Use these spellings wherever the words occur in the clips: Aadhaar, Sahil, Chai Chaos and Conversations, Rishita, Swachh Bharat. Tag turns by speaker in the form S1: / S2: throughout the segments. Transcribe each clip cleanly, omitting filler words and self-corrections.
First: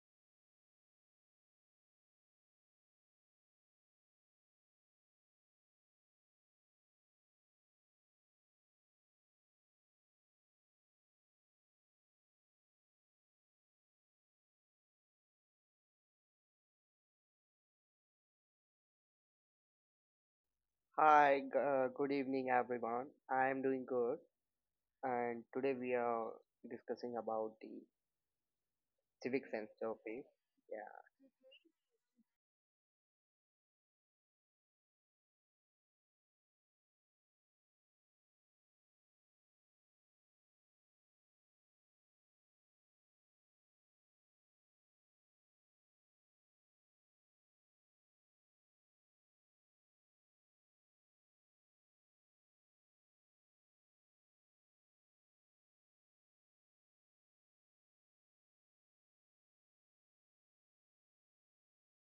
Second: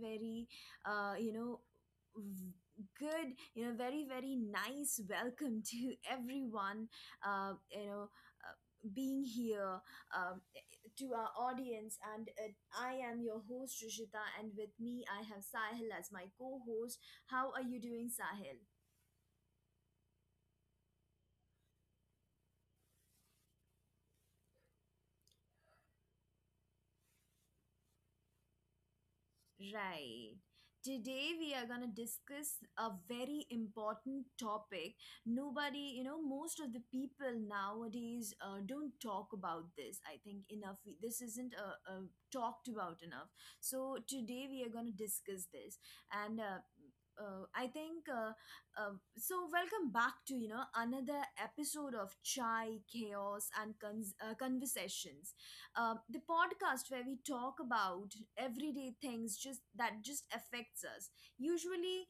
S1: very, uh, you know, v- very, very nice welcome to everyone, uh, you know, uh, being here um, to our audience. And I am your host, Rishita, and with me I have Sahil as my co host. How are you doing, Sahil?
S2: Hi, good evening, everyone. I am doing good, and today we are discussing about the civic sense topic.
S1: Right.
S2: Yeah,
S1: Today we are going to discuss a very important topic. Nobody, you know, most of the people nowadays don't talk about this. I think enough. This isn't talked about enough. So today we are going to discuss this. And I think uh, Welcome back to you know another episode of Chai Chaos and Conversations, the podcast where we talk about everyday things just that just affects us usually,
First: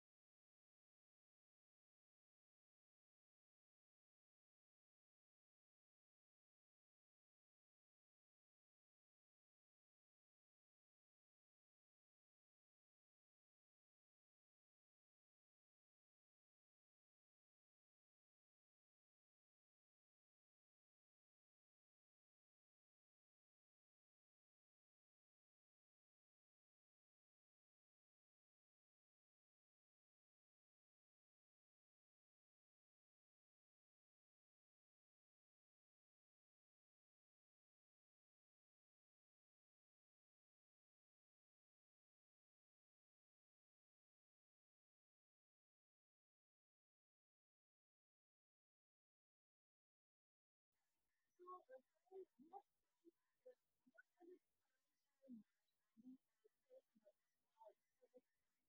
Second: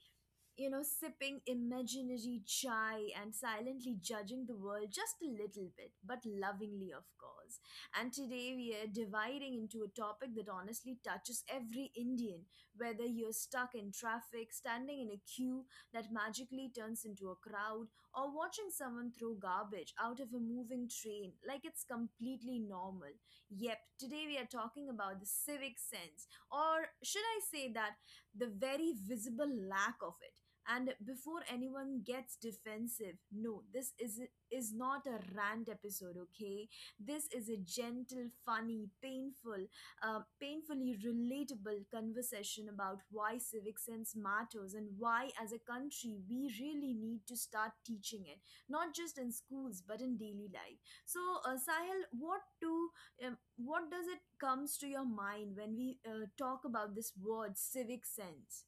S1: you know, sipping imaginary chai and silently judging the world just a little bit, but lovingly, of course. And today we are dividing into a topic that honestly touches every Indian, whether you're stuck in traffic, standing in a queue that magically turns into a crowd, or watching someone throw garbage out of a moving train like it's completely normal. Yep, today we are talking about the civic sense, or should I say that the very visible lack of it. And before anyone gets defensive, no, this is not a rant episode. Okay, this is a gentle, funny, painful, painfully relatable conversation about why civic sense matters and why as a country we really need to start teaching it, not just in schools but in daily life. So Sahil, what does it comes to your mind when we talk about this word civic sense?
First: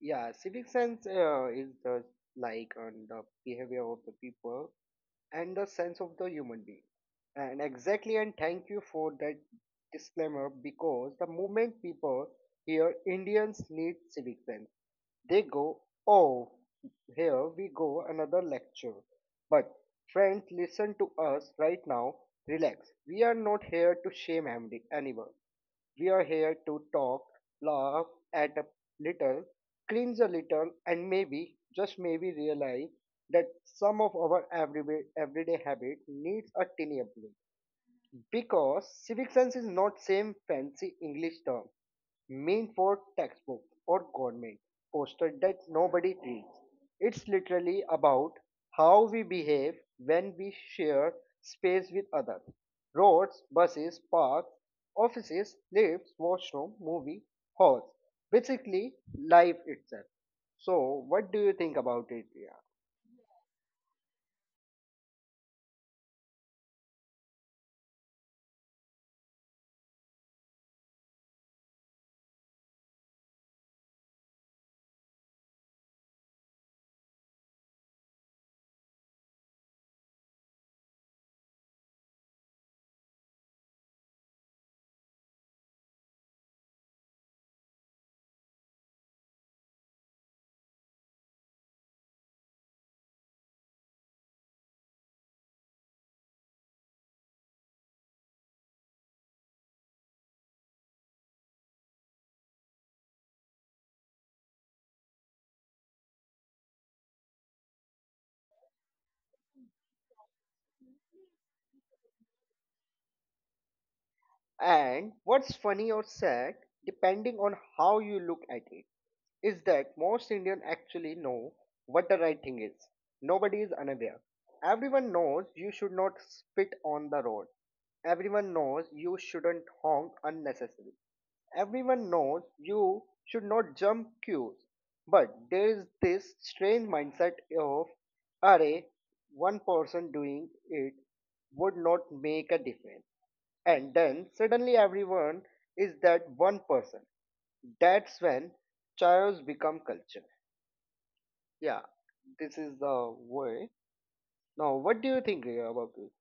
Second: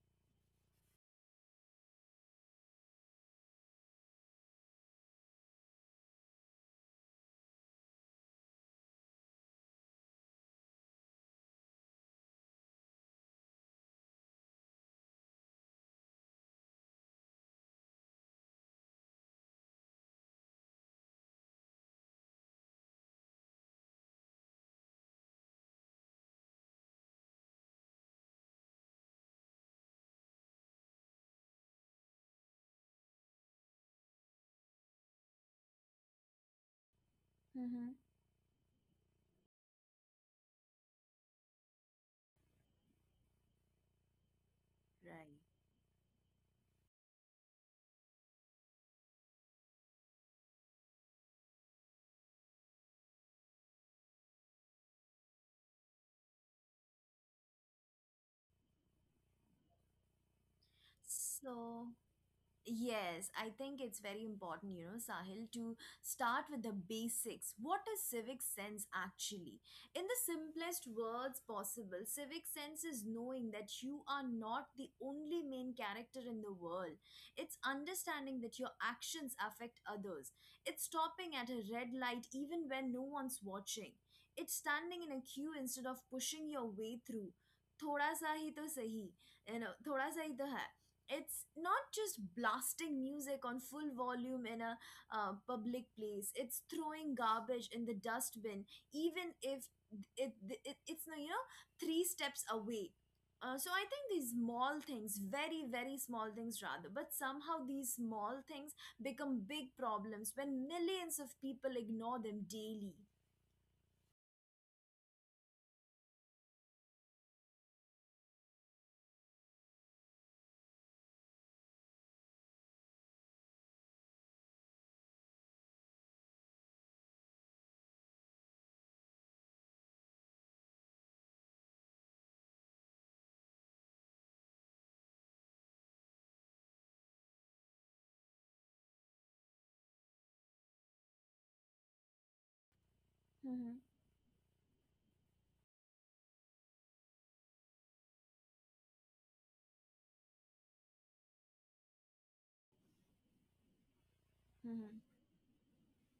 S2: yeah, civic sense is the like on the behavior of the people and the sense of the human being. And exactly, and thank you for that disclaimer because the moment people hear Indians need civic sense, they go, oh, here we go, another lecture. But, friends, listen to us right now. Relax. We are not here to shame MD anyone. We are here to talk, laugh at a little, cringe a little, and maybe, just maybe, realize that some of our everyday habit needs a tiny upgrade.
S1: Mm-hmm.
S2: Because civic sense is not same fancy English term mean for textbook or government poster
S1: Right.
S2: that nobody reads. It's literally about how we behave when we share space with others. Roads, buses, parks, offices, lifts, washroom, movie halls. Basically, life itself. So, what do you think
S1: So,
S2: about it, Priya?
S1: yes, I think it's very important, you know, Sahil, to start with the basics. What is civic sense actually? In the simplest words possible, civic sense is knowing that you are not the only main character in the world. It's understanding that your actions affect others. It's stopping at a red light even when no one's watching. It's standing in a queue instead of pushing your way through. थोड़ा सा ही तो सही, you know, थोड़ा सा ही तो है. It's not just blasting music on full volume in a public place. It's throwing garbage in the dustbin even if it, it's you know three steps away. So I think these small things, very very small things rather, but somehow these small things become big problems when millions of people ignore them daily.
S2: And what's funny or sad, depending on how you look at it, is that most Indians actually know what the right thing is. Nobody is unaware. Everyone knows you should not spit on the road. Everyone knows you shouldn't honk unnecessarily. Everyone knows you should not jump queues. But there is this strange mindset of, array, one person doing it would not make a difference,
S1: Mm-hmm.
S2: and then suddenly everyone is that one person. That's when chaos become culture. Yeah, this is the way. Now what do you think, Riya, about this?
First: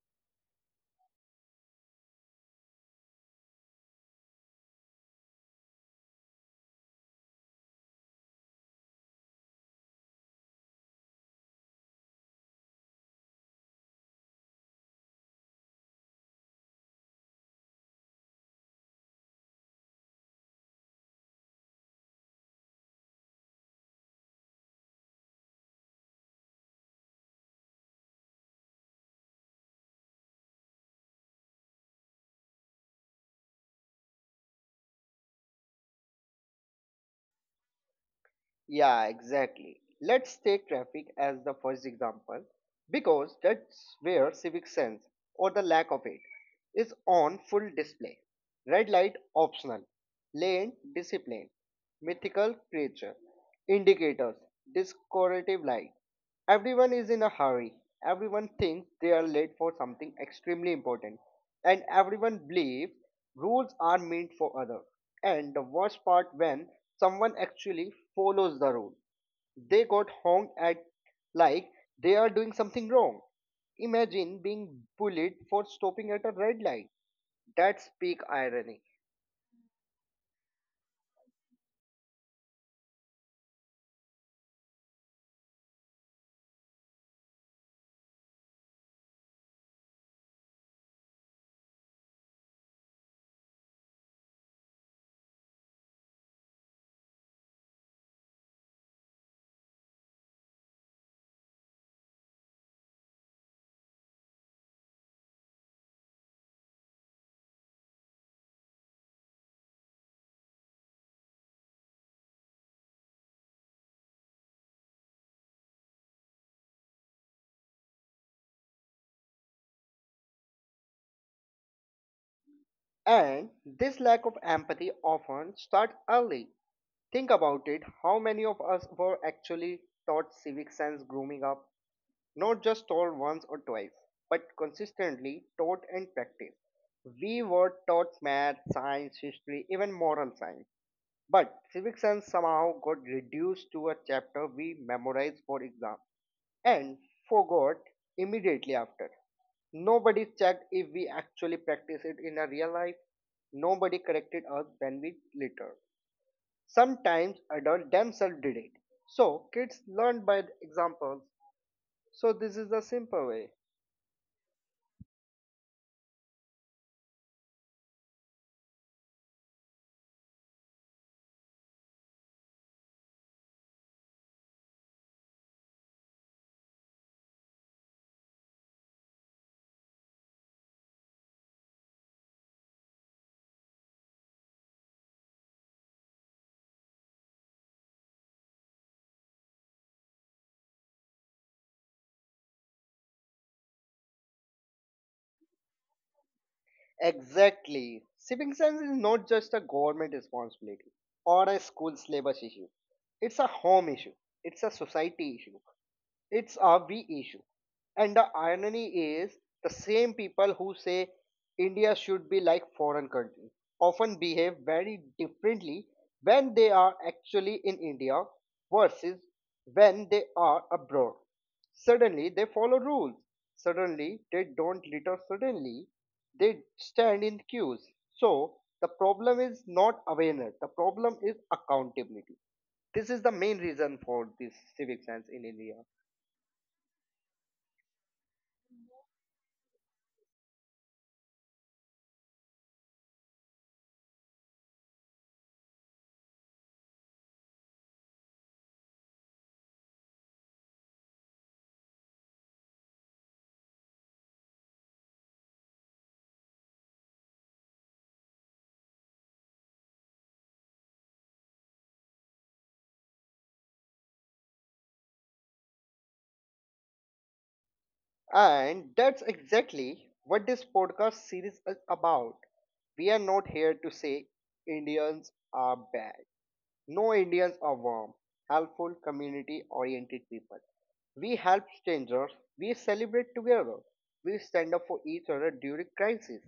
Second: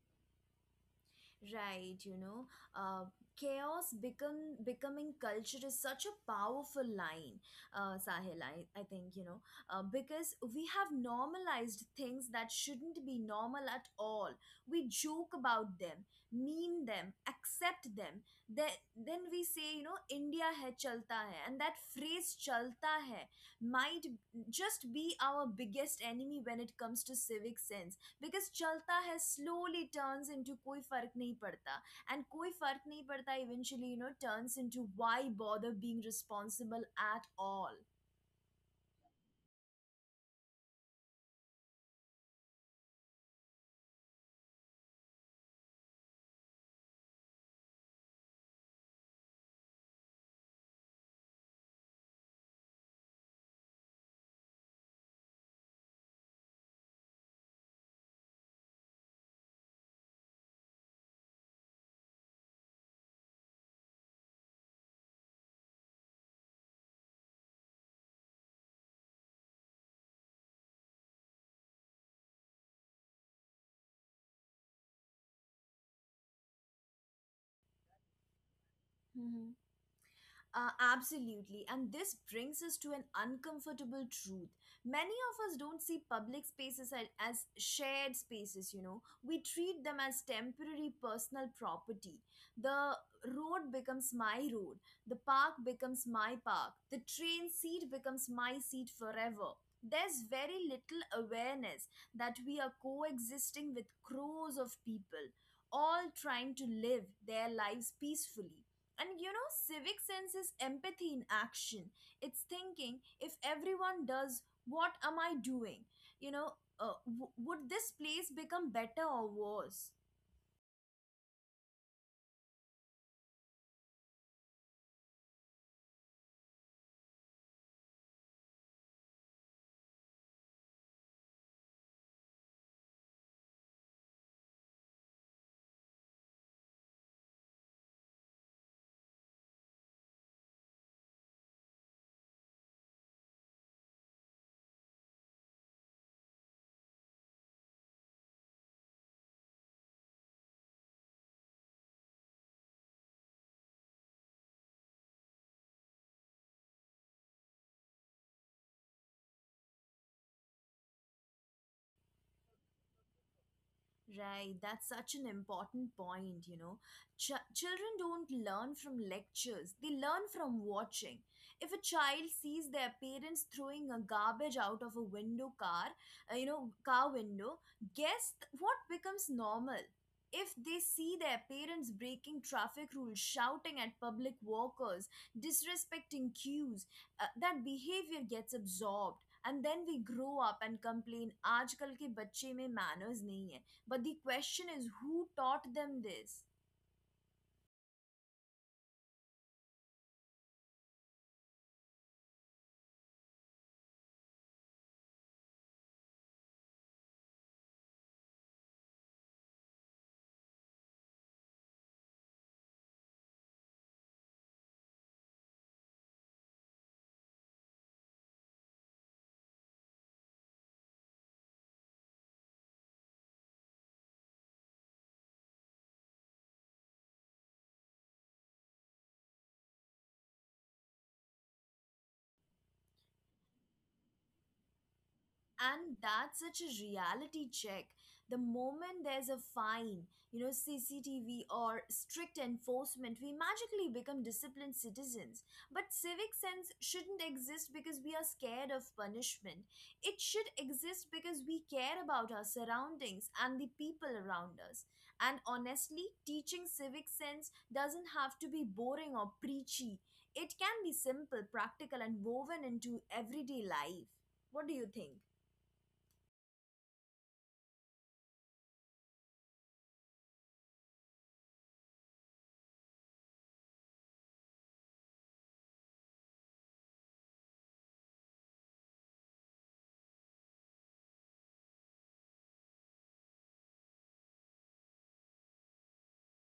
S1: Right, you know, uh, chaos become becoming culture is such a powerful line, Sahil. I think you know because we have normalized things that shouldn't be normal at all. We joke about them, meme them, accept them. Then we say, you know, India hai chalta hai, and that phrase chalta hai might just be our biggest enemy when it comes to civic sense. Because चलता है slowly turns into कोई फर्क नहीं पड़ता and कोई फर्क नहीं पड़ता eventually you know turns into why bother being responsible at all.
S2: Yeah, exactly, let's take traffic as the first example. Because that's where civic sense, or the lack of it, is on full display. Red light optional, lane discipline, mythical creature, indicators, decorative light. Everyone is in a hurry. Everyone thinks they are late for something extremely important. And everyone believes rules are meant for others. And the worst part when someone actually follows the rule. They got honked at like they are doing something wrong. Imagine being bullied for stopping at a red light. That's peak irony.
S1: Absolutely. And this brings us to an uncomfortable truth. Many of us don't see public spaces as shared spaces, you know. We treat them as temporary personal property. The road becomes my road, the park becomes my park, the train seat becomes my seat forever. There's very little awareness that we are coexisting with crows of people, all trying to live their lives peacefully, and you know, civic sense is empathy in action. It's thinking if everyone does, what am I doing? You know, would this place become better or worse?
S2: And this lack of empathy often starts early. Think about it, how many of us were actually taught civic sense growing up? Not just told once or twice, but consistently taught and practiced. We were taught math, science, history, even moral science. But civic science somehow got reduced to a chapter we memorized for exam and forgot immediately after. Nobody checked if we actually practiced it in a real life. Nobody corrected us when we later. Sometimes adults themselves did it. So kids learn by the examples. So this is the simple way.
S1: Right, that's such an important point, you know. Children don't learn from lectures, they learn from watching. If a child sees their parents throwing a garbage out of a window car, car window, guess what becomes normal? If they see their parents breaking traffic rules, shouting at public walkers, disrespecting cues, that behavior gets absorbed. And then we grow up and complain, आजकल के बच्चे में manners नहीं है." But the question is who taught them this?
S2: Exactly. Civic science is not just a government responsibility or a school syllabus issue. It's a home issue. It's a society issue. It's a we issue. And the irony is, the same people who say India should be like foreign countries often behave very differently when they are actually in India versus when they are abroad. Suddenly they follow rules. Suddenly they don't litter. Suddenly they stand in queues. So the problem is not awareness. The problem is accountability. This is the main reason for this civic sense in India.
S1: And that's such a reality check. The moment there's a fine, you know, CCTV or strict enforcement, we magically become disciplined citizens. But civic sense shouldn't exist because we are scared of punishment. It should exist because we care about our surroundings and the people around us. And honestly, teaching civic sense doesn't have to be boring or preachy. It can be simple, practical, and woven into everyday life. What do you think?
S2: And that's exactly what this podcast series is about. We are not here to say Indians are bad. No, Indians are warm, helpful, community oriented people. We help strangers, we celebrate together, we stand up for each other during crisis.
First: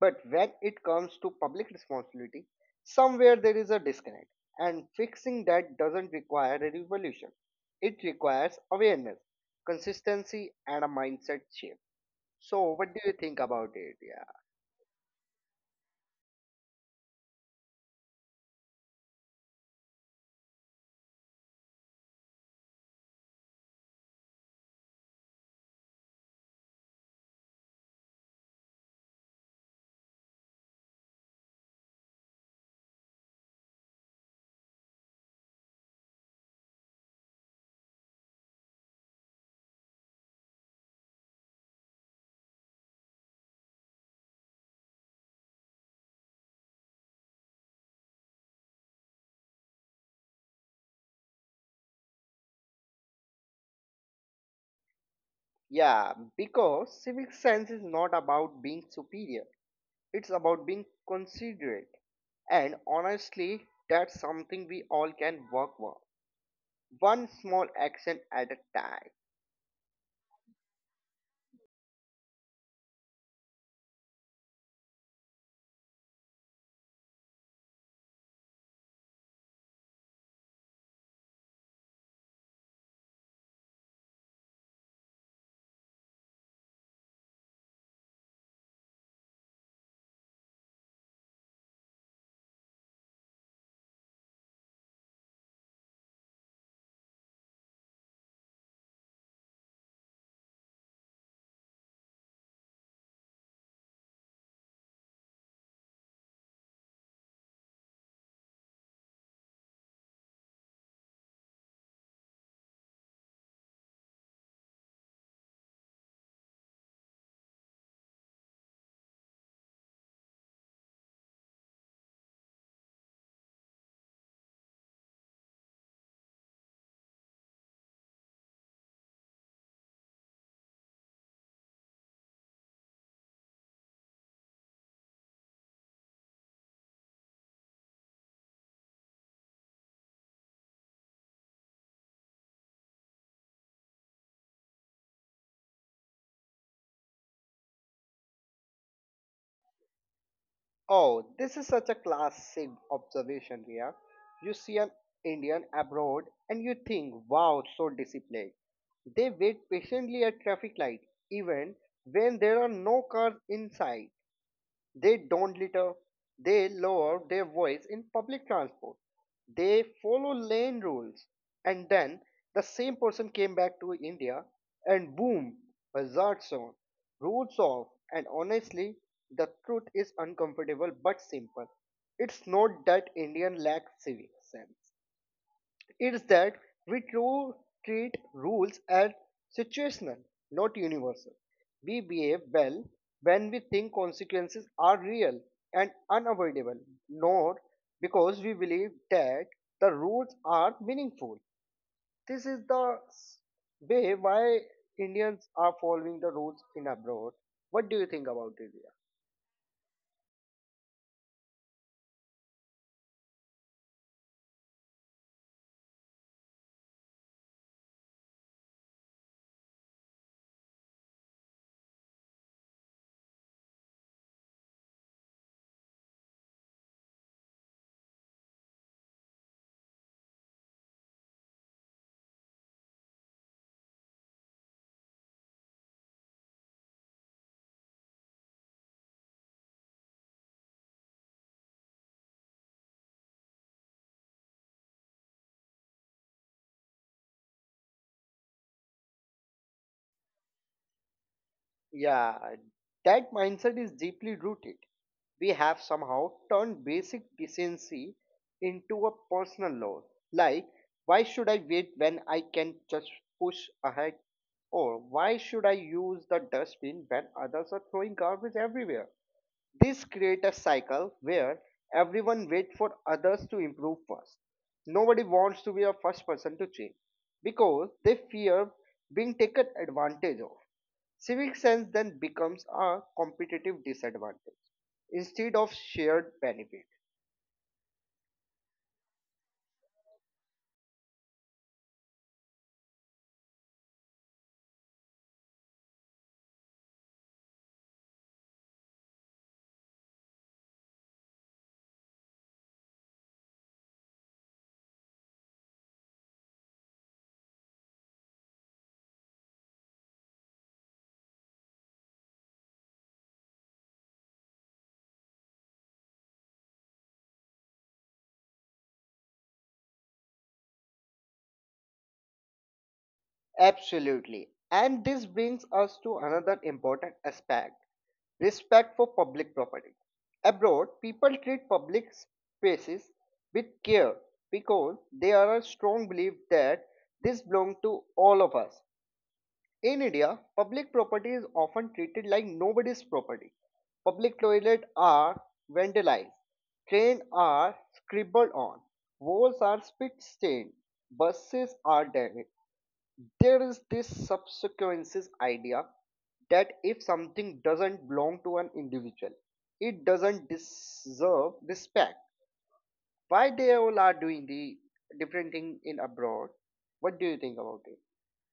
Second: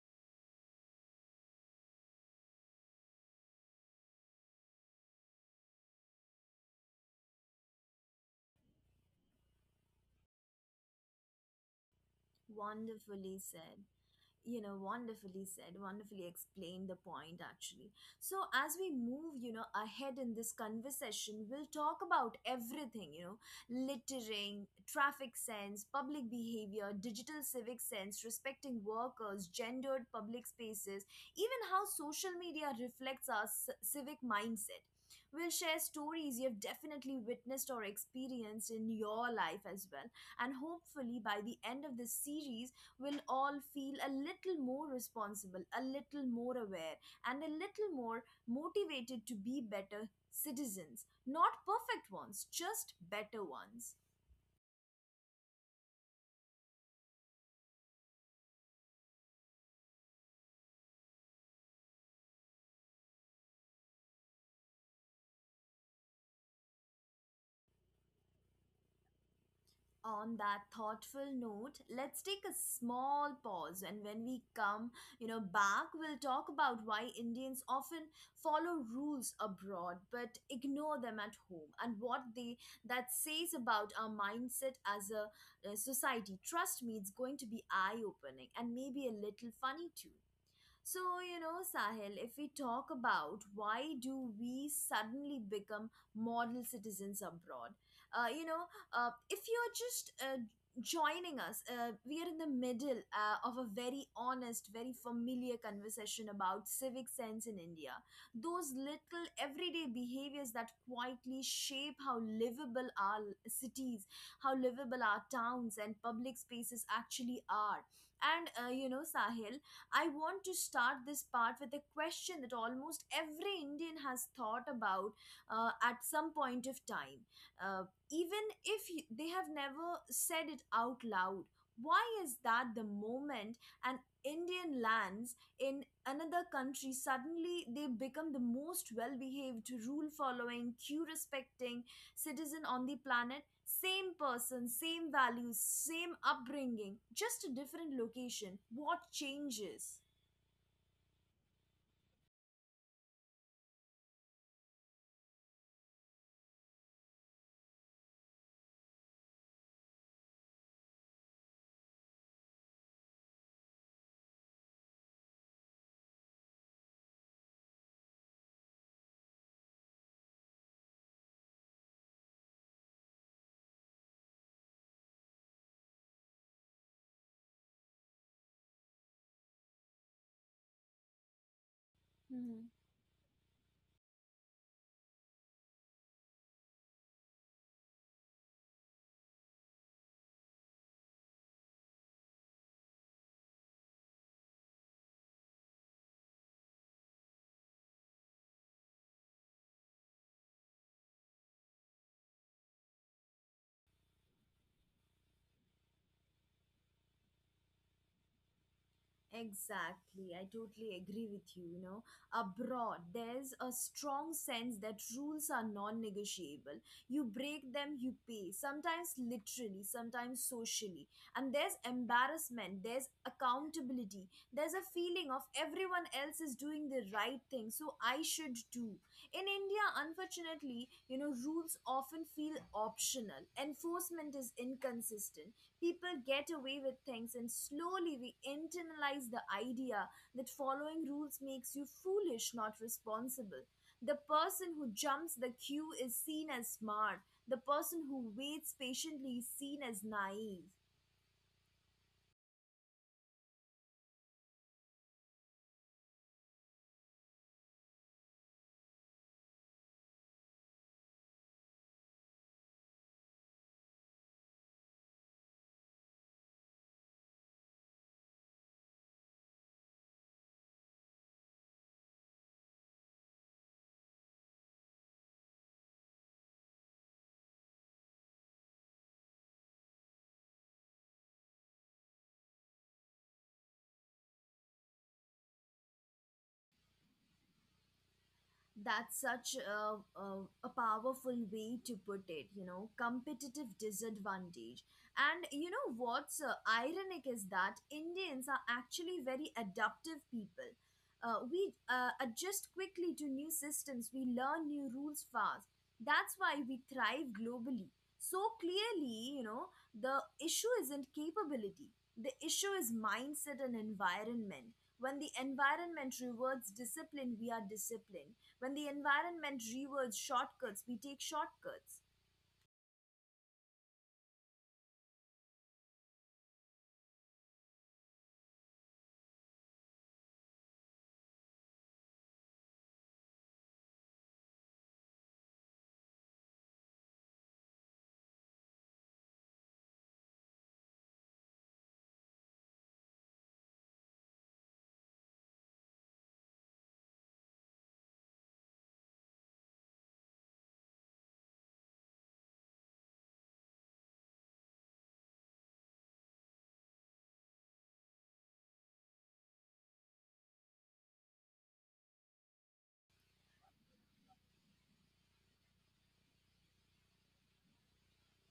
S2: But when it comes to public responsibility, somewhere there is a disconnect, and fixing that doesn't require a revolution. It requires awareness, consistency, and a mindset shift. So, what do you
S1: Wonderfully
S2: think about
S1: said,
S2: it? Yeah,
S1: you know, wonderfully said, wonderfully explained the point actually. So as we move, you know, ahead in this conversation, we'll talk about everything, you know, littering, traffic sense, public behavior, digital civic sense, respecting workers, gendered public spaces, even how social media reflects our civic mindset. We'll share stories you've definitely witnessed or experienced in your life as well. And hopefully, by the end of this series, will all feel a little more responsible, a little more aware, and a little more motivated to be better citizens. Not perfect ones, just better ones.
S2: yeah. Because civic sense is not about being superior; it's about being considerate. And honestly, that's something we all can work on, one small action at a time.
S1: On that thoughtful note, let's take a small pause, and when we come, you know, back, we'll talk about why Indians often follow rules abroad but ignore them at home and what they that says about our mindset as a, society. Trust me, it's going to be eye-opening and maybe a little funny too. So, you know, Sahil, if we talk about why do we suddenly become model citizens abroad, uh, you know, if you're just joining us, we are in the middle of a very honest, very familiar conversation about civic sense in India. Those little everyday behaviors that quietly shape how livable our cities, how livable our towns and public spaces actually are. And, you know, Sahil, I want to start this part with a question that almost every Indian has thought about at some point of time, uh, even if they have never said it out loud. Why is that the moment an Indian lands in another country, suddenly they become the most well behaved, rule following, queue respecting, citizen on the planet? Same person, same values, same upbringing, just a different location. What changes?
S2: Oh, this is such a classic observation, Ria. You see an Indian abroad and you think, wow, so disciplined. They wait patiently at traffic light, even when there are no cars in sight. They don't litter. They lower their voice in public transport. They follow lane rules. And then the same person came back to India and boom, hazard zone, roads off. And honestly, the truth is uncomfortable but simple. It's not that Indian lack civic sense. It's that we too treat rules as situational, not universal. We behave well when we think consequences are real and unavoidable, not because we believe that the rules are meaningful. This is the s- Way why Indians are following the rules in abroad. What do you think about it?
S1: Exactly, I totally agree with you. You know, abroad, there's a strong sense that rules are non negotiable. You break them, you pay, sometimes literally, sometimes socially. And there's embarrassment, there's accountability, there's a feeling of everyone else is doing the right thing, so I should too. In India, unfortunately, you know, rules often feel optional, enforcement is inconsistent. People get away with things, and slowly we internalize the idea that following rules makes you foolish, not responsible. The person who jumps the queue is seen as smart, the person who waits patiently is seen as naive.
S2: Yeah, that mindset is deeply rooted. We have somehow turned basic decency into a personal law. Like, why should I wait when I can just push ahead? Or why should I use the dustbin when others are throwing garbage everywhere? This creates a cycle where everyone waits for others to improve first. Nobody wants to be the first person to change because they fear being taken advantage of. Civic sense then becomes a competitive disadvantage instead of shared benefit.
S1: That's such a, a powerful way to put it, you know, competitive disadvantage. And you know what's ironic is that Indians are actually very adaptive people. We adjust quickly to new systems, we learn new rules fast. That's why we thrive globally. So clearly, you know, the issue isn't capability, the issue is mindset and environment. When the environment rewards discipline, we are disciplined. When the environment rewards shortcuts, we take shortcuts.
S2: Absolutely. And this brings us to another important aspect, respect for public property. Abroad, people treat public spaces with care because they are a strong belief that this belongs to all of us. In India, public property is often treated like nobody's property. Public toilets are vandalized, trains are scribbled on, walls are spit stained, buses are damaged. There is this subsequences idea that if something doesn't belong to an individual, it doesn't deserve respect. Why they all are doing the different thing in abroad? What do you think about it?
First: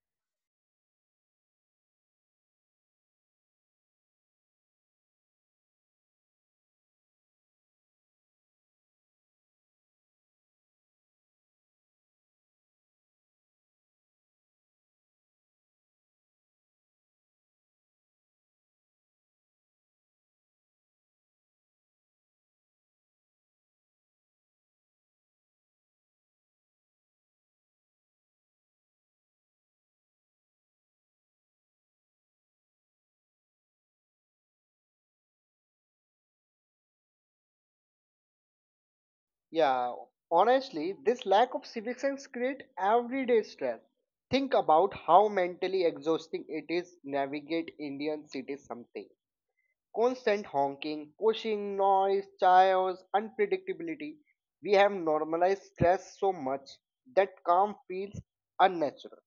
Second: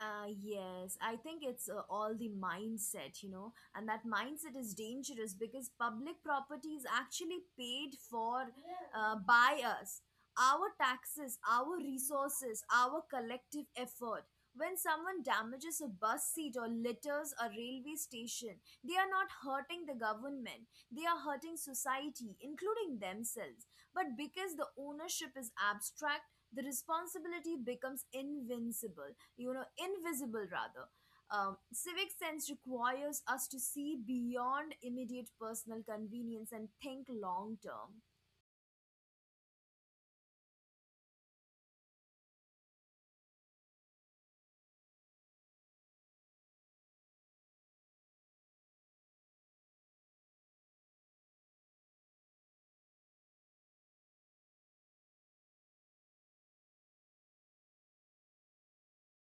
S1: Yes, I think it's all the mindset, you know, and that mindset is dangerous because public property is actually paid for by us. Our taxes, our resources, our collective effort. When someone damages a bus seat or litters a railway station, they are not hurting the government, they are hurting society, including themselves. But because the ownership is abstract, the responsibility becomes invincible, you know, invisible rather. Civic sense requires us to see beyond immediate personal convenience and think long term.
S2: Yeah, honestly, this lack of civic sense creates everyday stress. Think about how mentally exhausting it is navigate Indian cities something. Constant honking, pushing noise, chaos, unpredictability. We have normalized stress so much that calm feels unnatural.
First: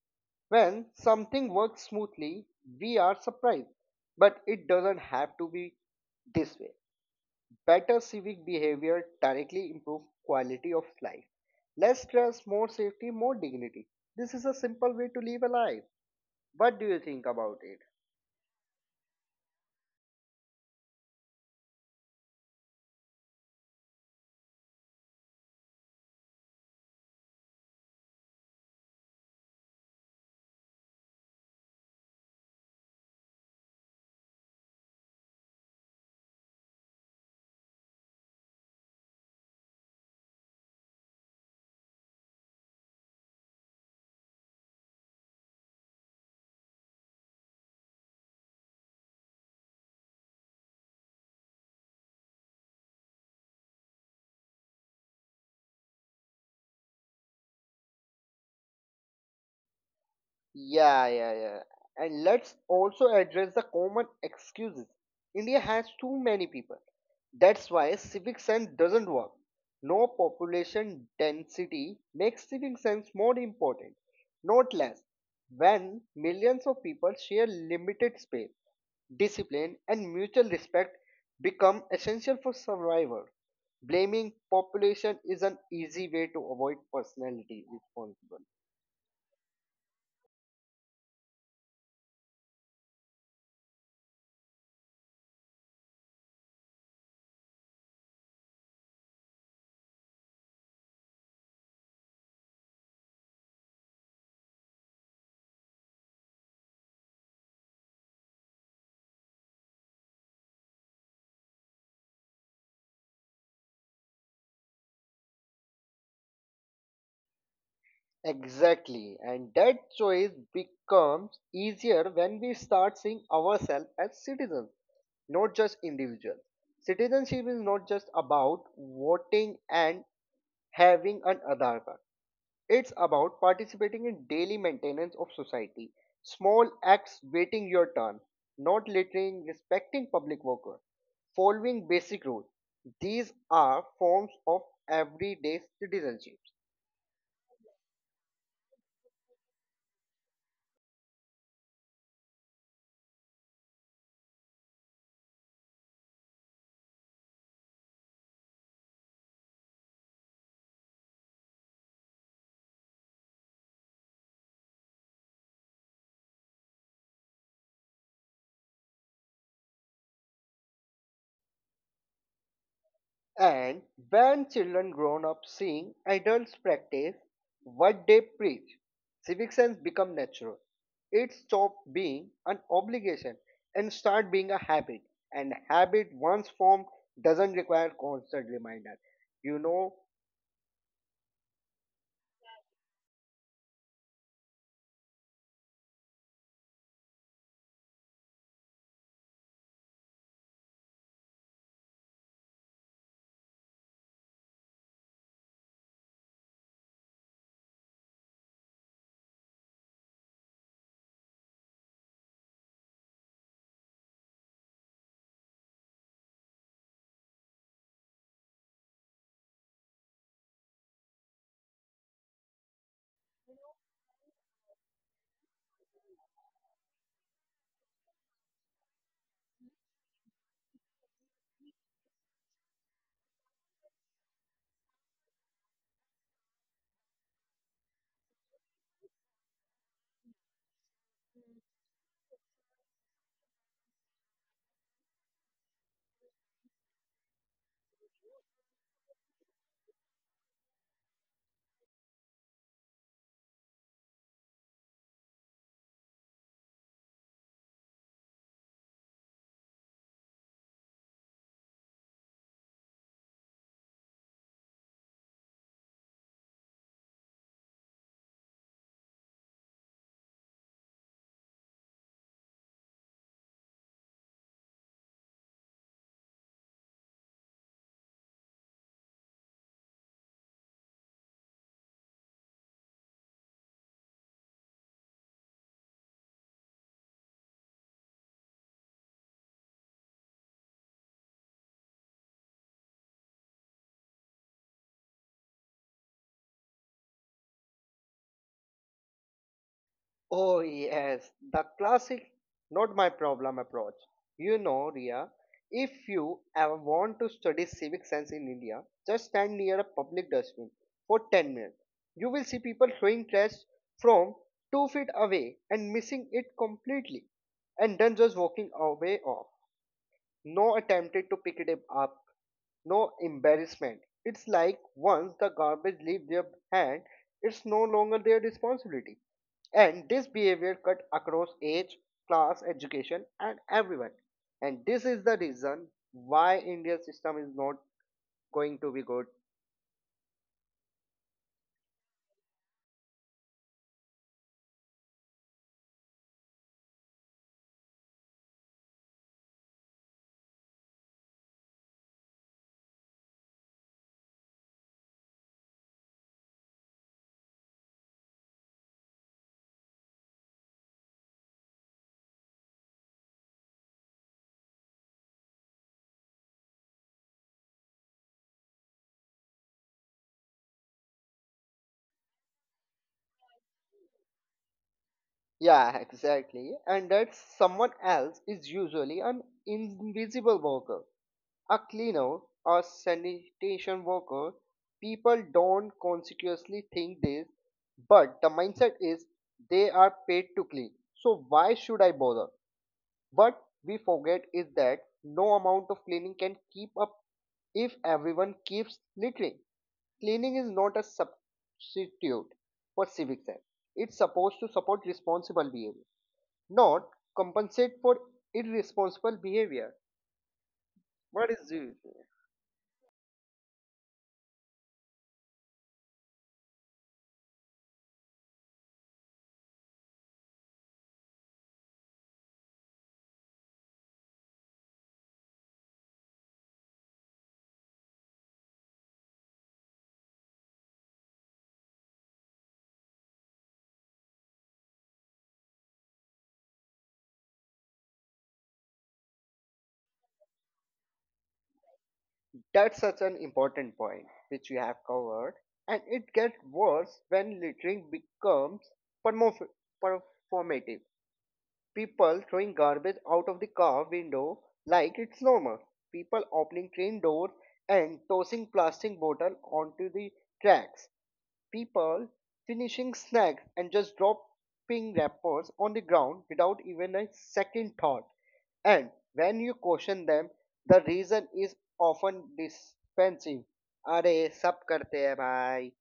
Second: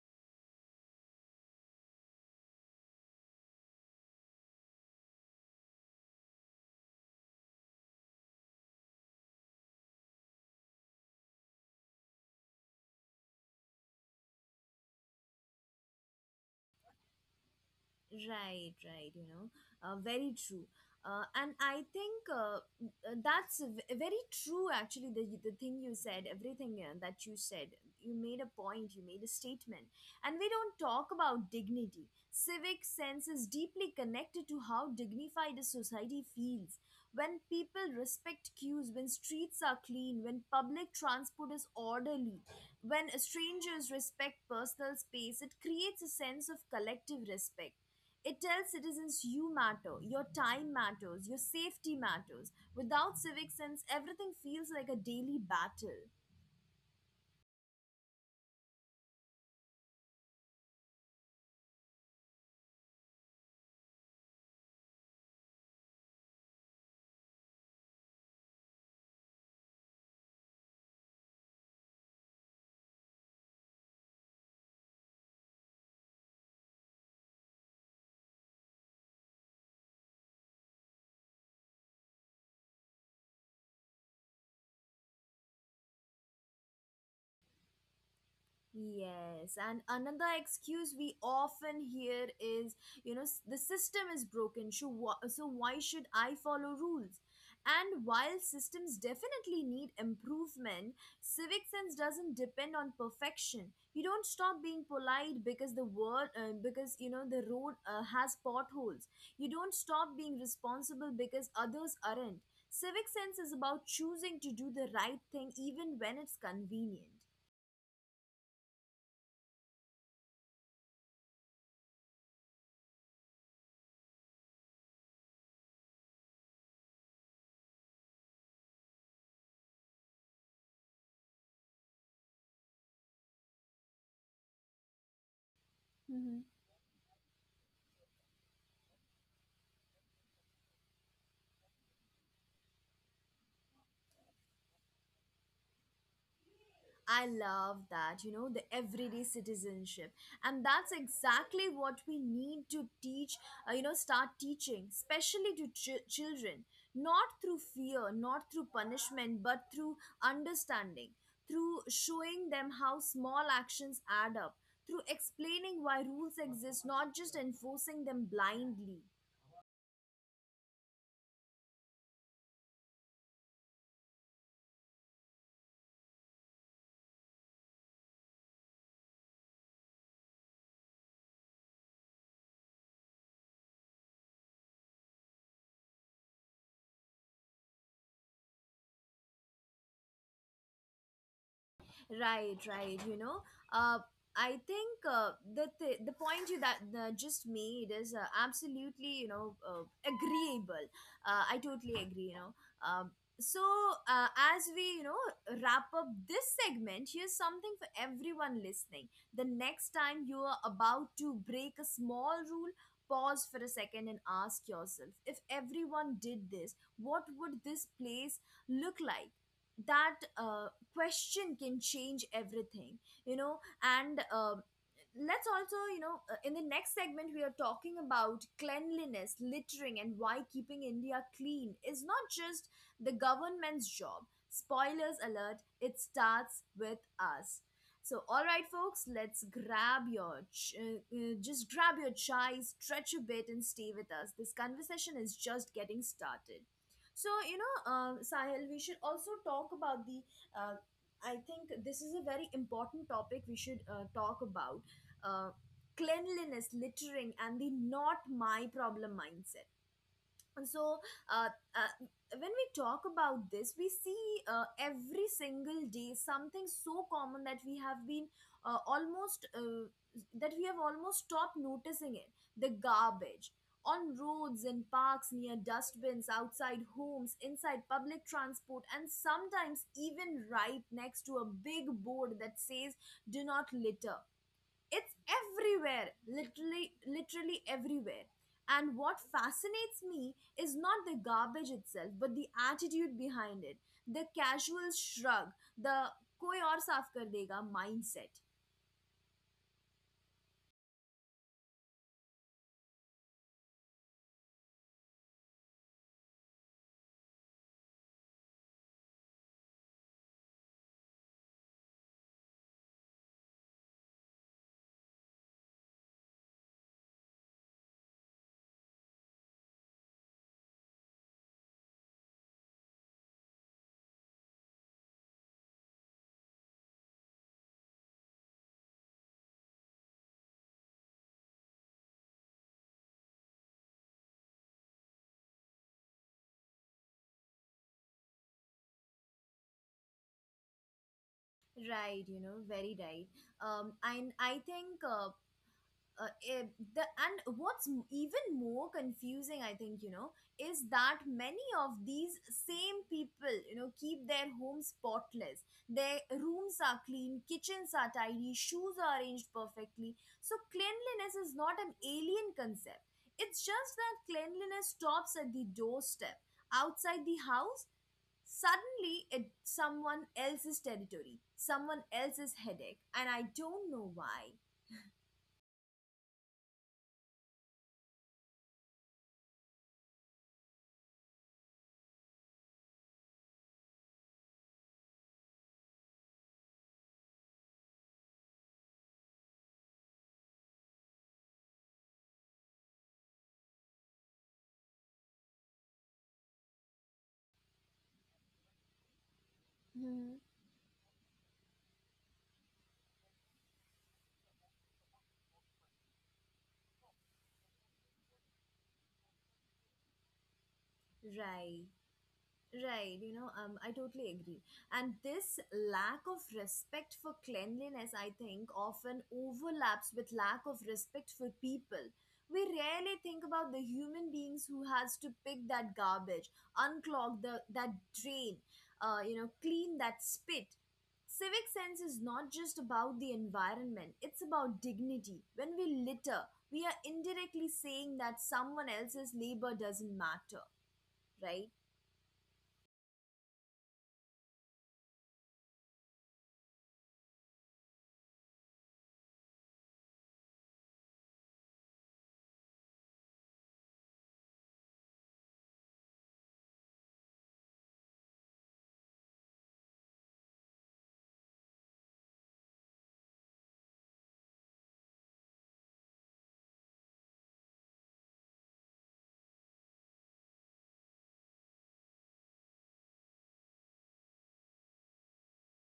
S2: When something works smoothly, we are surprised, but it doesn't have to be this way. Better civic behavior directly improve quality of life. Less stress, more safety, more dignity. This is a simple way to live a life. What do you think about it?
S1: Right, right, you know, very true. And I think that's very true, actually, the thing you said, everything that you said. You made a point, you made a statement. And we don't talk about dignity. Civic sense is deeply connected to how dignified a society feels. When people respect queues, when streets are clean, when public transport is orderly, when strangers respect personal space, it creates a sense of collective respect. It tells citizens you matter, your time matters, your safety matters. Without civic sense, everything feels like a daily battle.
S2: Yeah, yeah, yeah. And let's also address the common excuses. India has too many people. That's why civic sense doesn't work. No, population density makes civic sense more important, not less. When millions of people share limited space, discipline, and mutual respect become essential for survival. Blaming population is an easy way to avoid personality responsibility.
S1: Yes, and another excuse we often hear is, you know, the system is broken. So why should I follow rules? And while systems definitely need improvement, civic sense doesn't depend on perfection. You don't stop being polite because the world, because you know the road has potholes. You don't stop being responsible because others aren't. Civic sense is about choosing to do the right thing even when it's convenient.
S2: Exactly, and that choice becomes easier when we start seeing ourselves as citizens, not just individuals. Citizenship is not just about voting and having an Aadhaar card. It's about participating in daily maintenance of society, small acts waiting your turn, not littering, respecting public workers, following basic rules. These are forms of everyday citizenship.
S1: I love that, you know, the everyday citizenship. And that's exactly what we need to teach, start teaching, especially to children, not through fear, not through punishment, but through understanding, through showing them how small actions add up, through explaining why rules exist, not just enforcing them blindly.
S2: And when children grown up seeing adults practice what they preach, civic sense become natural. It stops being an obligation and start being a habit. And habit once formed doesn't require constant reminder. You know,
S1: Right, right. Uh, I think the the point you that just made is absolutely agreeable. I totally agree. Um, so uh, as we wrap up this segment, here's something for everyone listening. The next time you are about to break a small rule, pause for a second and ask yourself, if everyone did this, what would this place look like? That question can change everything, you know and let's also, in the next segment, we are talking about cleanliness, littering, and why keeping India clean is not just the government's job. Spoilers alert, it starts with us. So, all right, folks, let's grab your ch- just grab your chai, stretch a bit, and stay with us. This conversation is just getting started. So, Sahil, we should also talk about the uh, I think this is a very important topic we should talk about, uh, cleanliness, littering, and the not my problem mindset. And so, uh, uh, when we talk about this, we see every single day something so common that we have been almost that we have almost stopped noticing it. The garbage on roads, in parks, near dustbins, outside homes, inside public transport, and sometimes even right next to a big board that says do not litter. It's everywhere, literally, literally everywhere. And what fascinates me is not the garbage itself but the attitude behind it, the casual shrug, the koi aur saaf kar dega mindset.
S2: oh, yes, the classic not my problem approach. You know, Ria, if you ever want to study civic sense in India, just stand near a public dustbin for 10 minutes. You will see people throwing trash from 2 feet away and missing it completely, and then just walking away off, no attempted to pick it up, no embarrassment. It's like once the garbage leaves their hand, it's no longer their responsibility. And this behavior cut across age, class, education, and everyone. And this is the reason why India's system is not going to be good.
S1: Right, you know, very right. And I think eh, the and what's even more confusing, I think, you know, is that many of these same people, you know, keep their homes spotless, their rooms are clean, kitchens are tidy, shoes are arranged perfectly. So cleanliness is not an alien concept. It's just that cleanliness stops at the doorstep. Outside the house, suddenly it's someone else's territory, someone else's headache, and I don't know why.
S2: Yeah, exactly. And that someone else is usually an invisible worker. A cleaner, a sanitation worker, people don't consciously think this, but the mindset is they are paid to clean. So why should I bother? What we forget is that no amount of cleaning can keep up if everyone keeps littering.
S1: Hmm.
S2: Cleaning is not a substitute for civic sense. It's supposed to support responsible behavior, not compensate for irresponsible behavior. What is
S1: Right.
S2: this?
S1: Right, I totally agree. And this lack of respect for cleanliness, I think, often overlaps with lack of respect for people. We rarely think about the human beings who has to pick that garbage, unclog the that drain, clean that spit. Civic sense is not just about the environment, it's about dignity. When we litter, we are indirectly saying that someone else's labor doesn't matter, right?
S2: That's such an important point, which you have covered, and it gets worse when littering becomes permo- performative. People throwing garbage out of the car window like it's normal. People opening train doors and tossing plastic bottles onto the tracks. People finishing snacks and just dropping wrappers on the ground without even a second thought. And when you question them, the reason is often defensive. अरे सब करते हैं भाई.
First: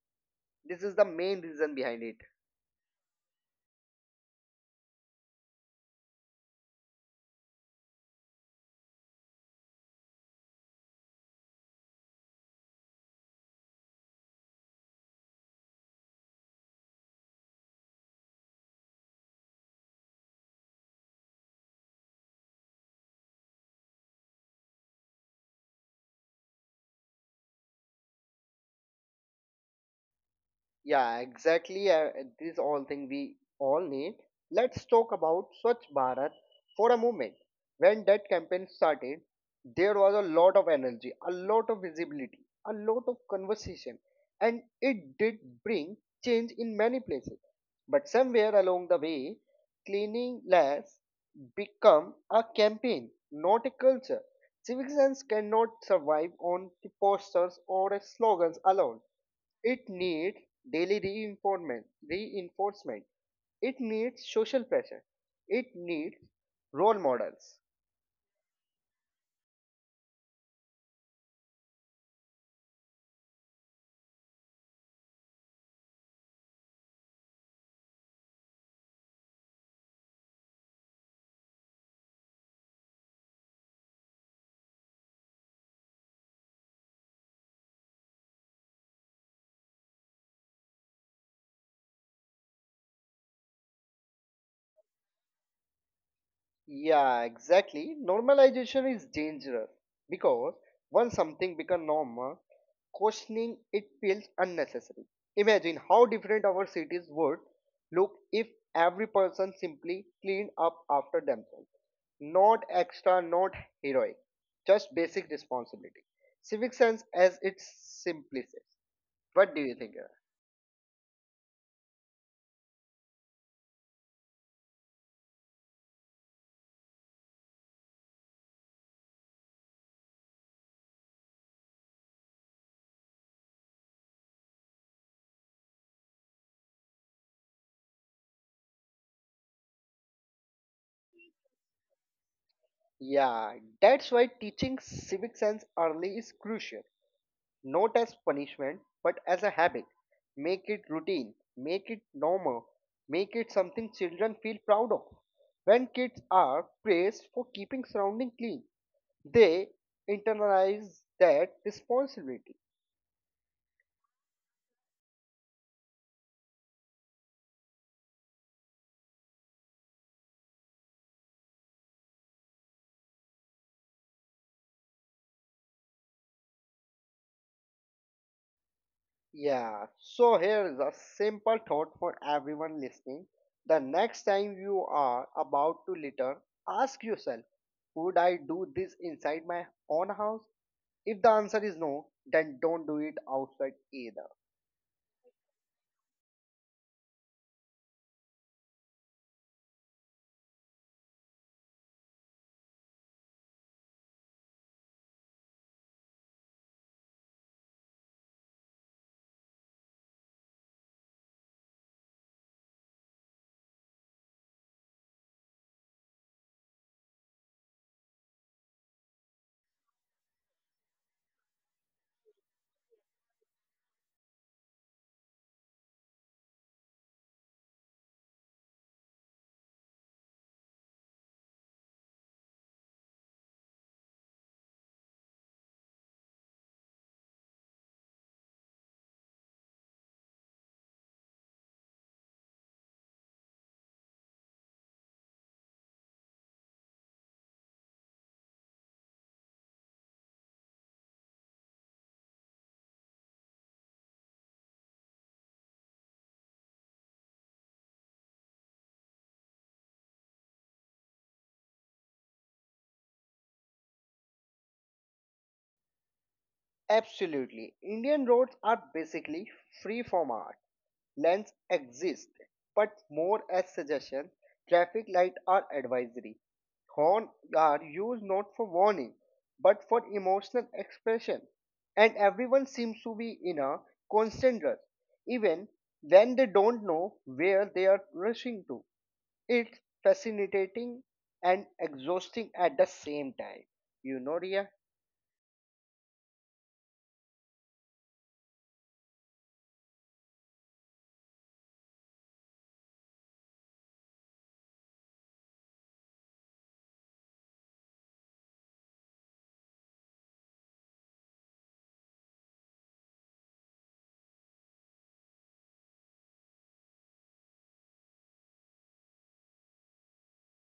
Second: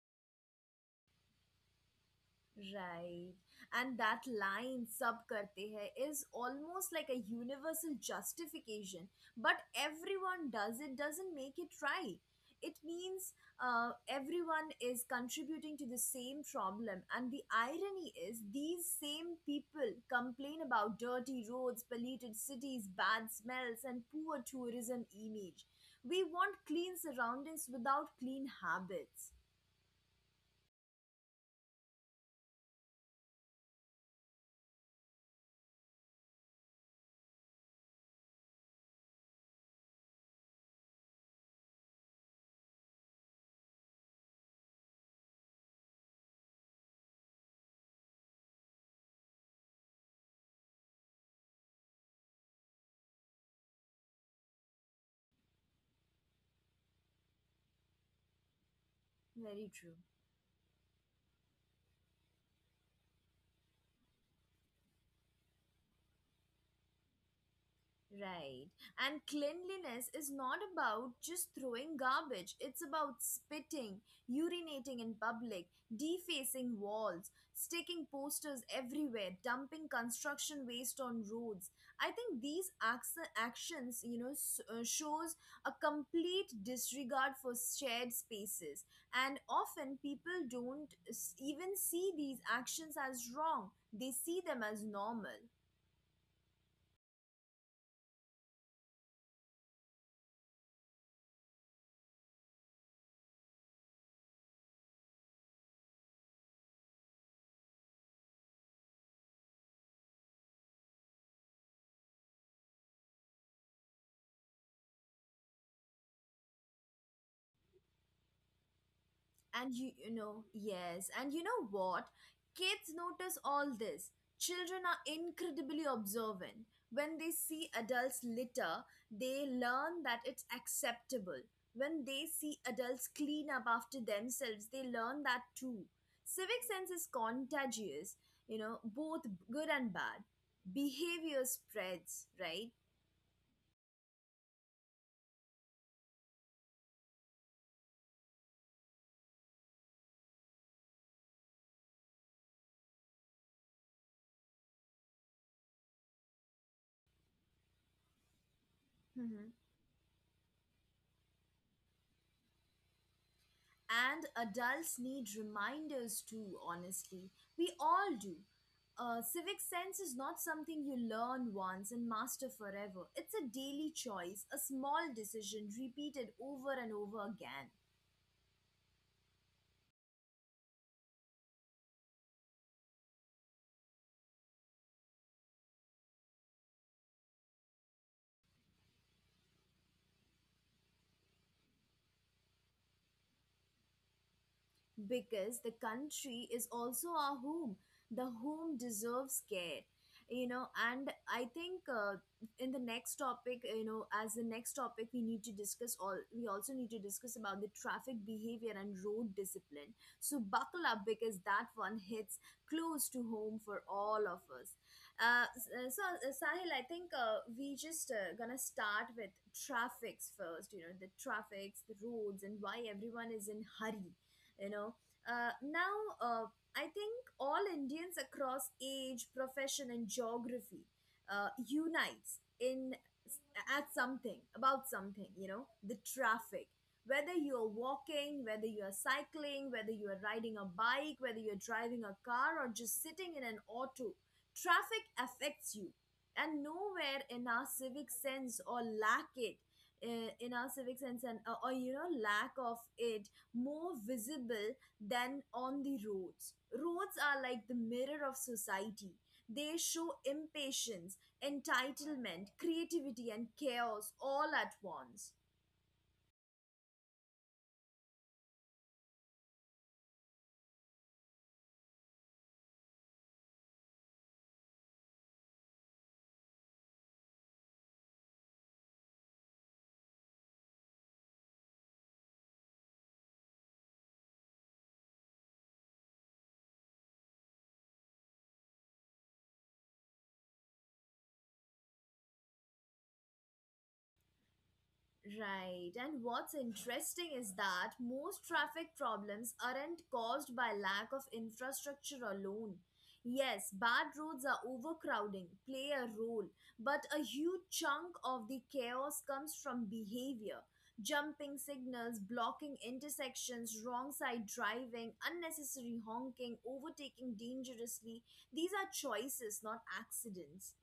S2: This is the main reason behind it.
S1: Right. And that line, sub karte hai, is almost like a universal justification. But everyone does it, doesn't make it right. It means everyone is contributing to the same problem. And the irony is, these same people complain about dirty roads, polluted cities, bad smells, and poor tourism image. We want clean surroundings without clean habits.
S2: Yeah, exactly. This all thing we all need. Let's talk about Swachh Bharat for a moment. When that campaign started, there was a lot of energy, a lot of visibility, a lot of conversation, and it did bring change in many places. But somewhere along the way, cleaning less become a campaign, not a culture. Civic sense cannot survive on the posters or slogans alone,
S1: Very true.
S2: it needs daily reinforcement. It needs social pressure. It needs role models.
S1: Right. And cleanliness is not about just throwing garbage. It's about spitting, urinating in public, defacing walls, sticking posters everywhere, dumping construction waste on roads. I think these actions, shows a complete disregard for shared spaces. And often people don't even see these actions as wrong. They see them as normal.
S2: Yeah, exactly. Normalization is dangerous because once something becomes normal, questioning it feels unnecessary. Imagine how different our cities would look if every person simply cleaned up after themselves. Not extra, not heroic, just basic responsibility. Civic sense as its simplicity. What do
S1: And
S2: you
S1: you,
S2: think,
S1: you
S2: Kiran?
S1: know, yes. And you know what? Kids notice all this. Children are incredibly observant. When they see adults litter, they learn that it's acceptable. When they see adults clean up after themselves, they learn that too. Civic sense is contagious, you know, both good and bad. Behavior spreads, right?
S2: Yeah, that's why teaching civic sense early is crucial, not as punishment, but as a habit. Make it routine, make it normal, make it something children feel proud of. When kids are praised for keeping surrounding clean, they internalize that responsibility.
S1: And adults need reminders too, honestly. We all do. Civic sense is not something you learn once and master forever. It's a daily choice, a small decision repeated over and over again.
S2: Yeah, so here is a simple thought for everyone listening. The next time you are about to litter, ask yourself, would I do this inside my own house? If the answer is no, then don't do it outside either.
S1: Because the country is also our home. The home deserves care, you know. And I think in the next topic, you know, as the next topic, we need to discuss all. We also need to discuss about the traffic behavior and road discipline. So buckle up because that one hits close to home for all of us. Sahil, I think we just gonna start with traffics first. You know, the traffics, the roads, and why everyone is in hurry, you know now, uh, I think all Indians across age, profession, and geography unites in at something, about something, you know, the traffic, whether you are walking, whether you are cycling, whether you are riding a bike, whether you're driving a car, or just sitting in an auto, traffic affects you. And nowhere in our civic sense or lack it, in our civic sense and or you know, lack of it, more visible than on the roads. Roads are like the mirror of society. They show impatience, entitlement, creativity, and chaos all at once.
S2: Absolutely. Indian roads are basically free from art. Lanes exist, but more as suggestion. Traffic light are advisory. Horn are used not for warning, but for emotional expression. And everyone seems to be in a constant rush, even when they don't know where they are rushing to. It's fascinating and exhausting at the same time. You know, Ria?
S1: Right, and what's interesting is that most traffic problems aren't caused by lack of infrastructure alone. Yes, bad roads are overcrowding, play a role, but a huge chunk of the chaos comes from behavior. Jumping signals, blocking intersections, wrong side driving, unnecessary honking, overtaking dangerously. These are choices, not accidents.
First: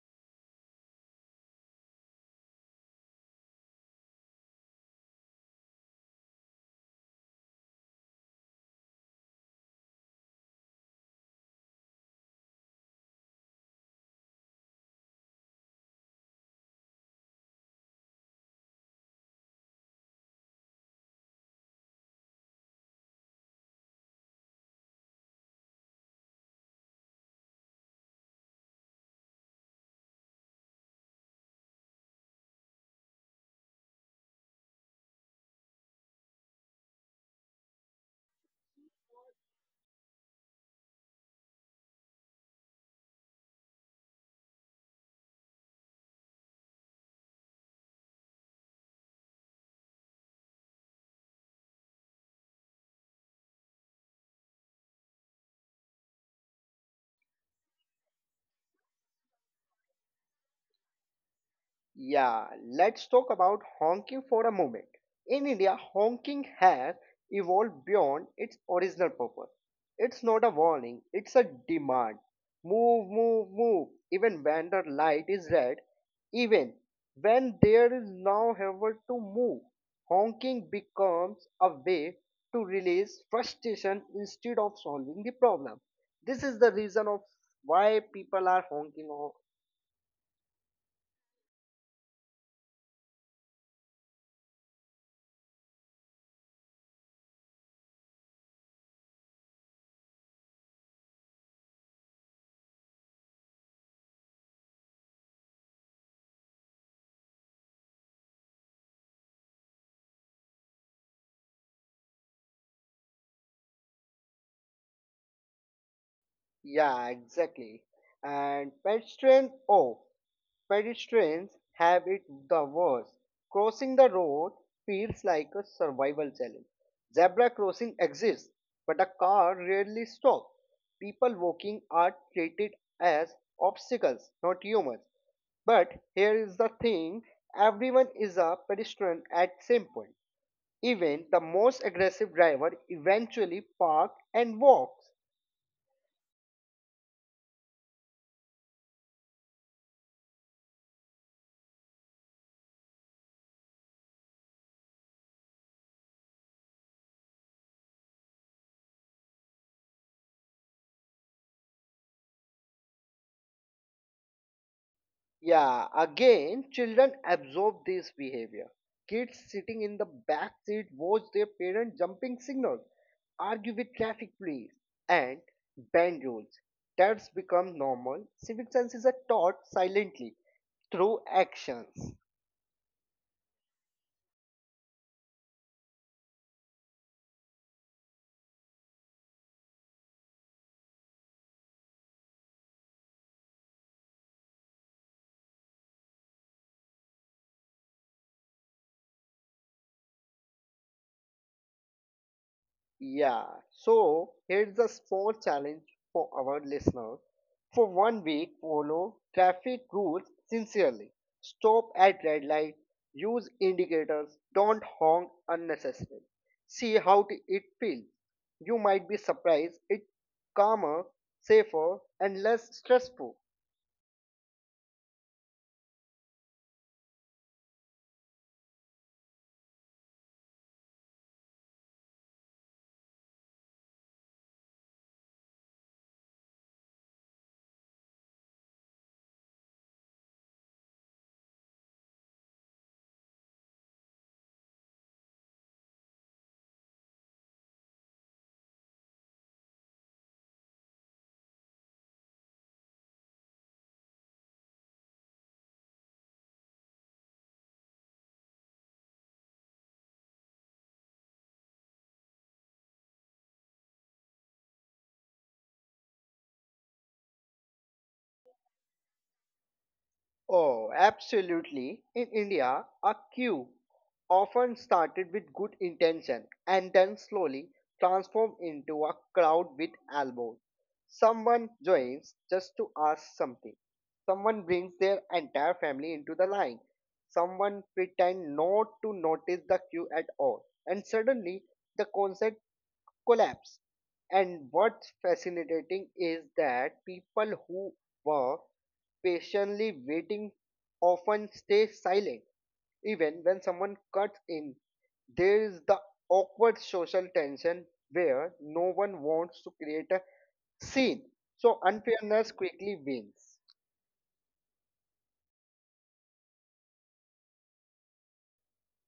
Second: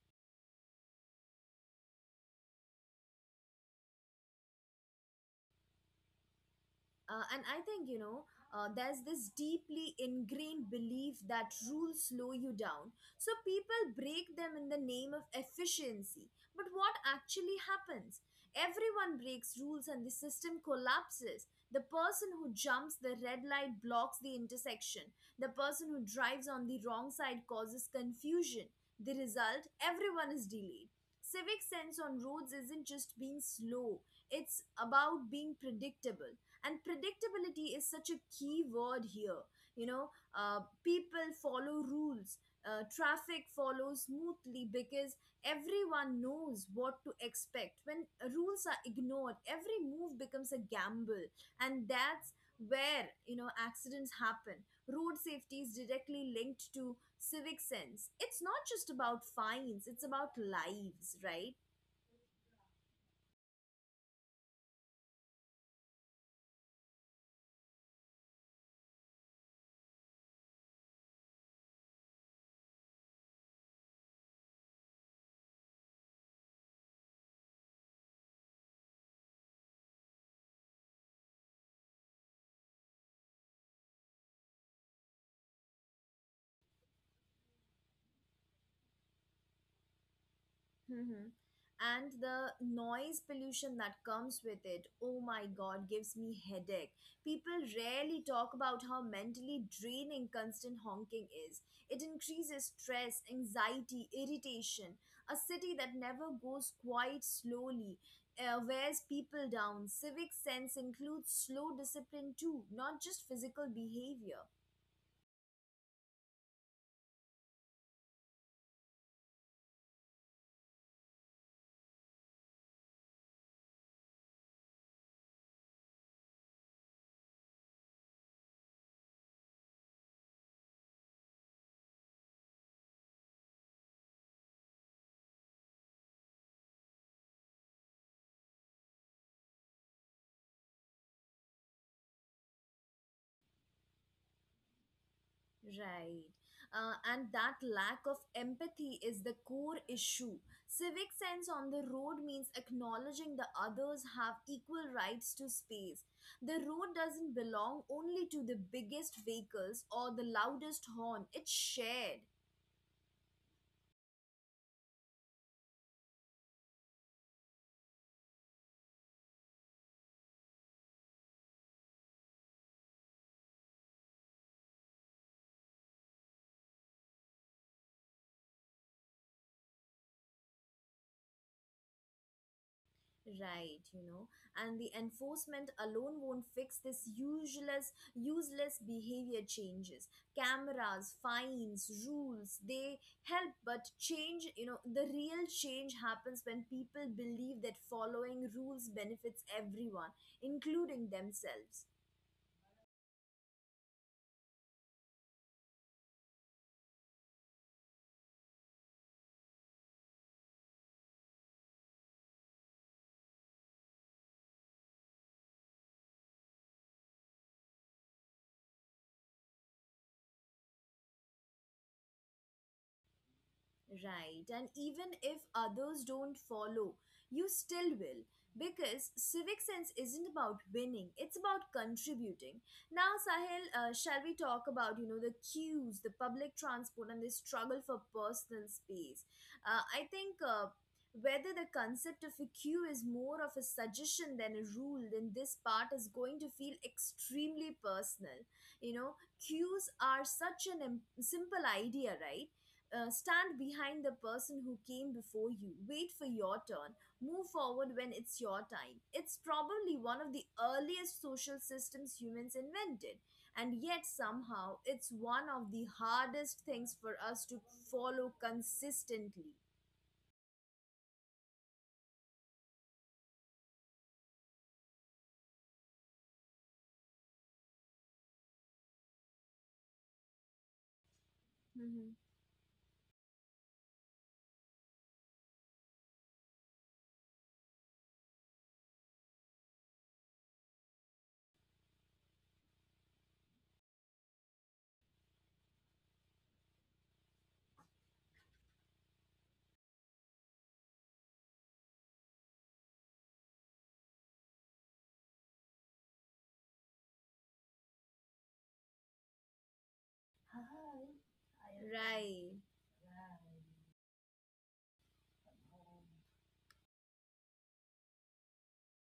S1: And I think, there's this deeply ingrained belief that rules slow you down. So people break them in the name of efficiency. But what actually happens? Everyone breaks rules and the system collapses. The person who jumps the red light blocks the intersection. The person who drives on the wrong side causes confusion. The result, everyone is delayed. Civic sense on roads isn't just being slow, it's about being predictable, and predictability is such a key word here, you know people follow rules, traffic follows smoothly because everyone knows what to expect. When rules are ignored, every move becomes a gamble, and that's where, accidents happen. Road safety is directly linked to civic sense. It's not just about fines, it's about lives, right?
S2: Yeah, let's talk about honking for a moment. In India, honking has evolved beyond its original purpose. It's not a warning, it's a demand. Move, move, move. Even when the light is red, even when there is no effort to move, honking becomes a way to release frustration instead of solving the problem. This is the reason of why people are honking.
S1: Mm-hmm. And the noise pollution that comes with it, oh my god, gives me headache. People rarely talk about how mentally draining constant honking is. It increases stress, anxiety, irritation. A city that never goes quiet slowly wears people down. Civic sense includes slow discipline too, not just physical behavior.
S2: Yeah, exactly. And pedestrians, oh, pedestrians have it the worst. Crossing the road feels like a survival challenge. Zebra crossing exists, but a car rarely stops. People walking are treated as obstacles, not humans. But here is the thing, everyone is a pedestrian at some point. Even the most aggressive driver eventually parks and walks.
S1: Right. And that lack of empathy is the core issue. Civic sense on the road means acknowledging the others have equal rights to space. The road doesn't belong only to the biggest vehicles or the loudest horn, it's shared.
S2: Yeah, again, children absorb this behavior. Kids sitting in the back seat watch their parents jumping signals, argue with traffic police, and bend rules. That's become normal. Civic senses are taught silently through actions.
S1: Right, you know, and the enforcement alone won't fix this, useless, useless behavior changes. Cameras, fines, rules, they help, but change, you know, the real change happens when people believe that following rules benefits everyone, including themselves.
S2: Yeah, so here's a small challenge for our listeners. For one week, follow traffic rules sincerely. Stop at red light, use indicators, don't honk unnecessarily. See how it feels. You might be surprised, it's calmer, safer, and less stressful.
S1: Right. And even if others don't follow, you still will. Because civic sense isn't about winning, it's about contributing. Now, Sahil, shall we talk about, you know, the queues, the public transport, and the struggle for personal space? I think whether the concept of a queue is more of a suggestion than a rule, then this part is going to feel extremely personal. You know, queues are such an simple idea, right? Stand behind the person who came before you, wait for your turn, move forward when it's your time. It's probably one of the earliest social systems humans invented, and yet somehow it's one of the hardest things for us to follow consistently.
S2: Oh, absolutely. In India, a queue often started with good intention and then slowly transformed into a crowd with elbows. Someone
S1: Mhm.
S2: joins just to ask something. Someone brings their entire family into the line. Someone pretend not to notice the queue at all. And suddenly the concert collapse. And what's fascinating is that people who were patiently waiting often stay silent even when someone cuts in. There is the awkward social tension where no one wants to create a scene, so unfairness
S1: Right,
S2: quickly wins.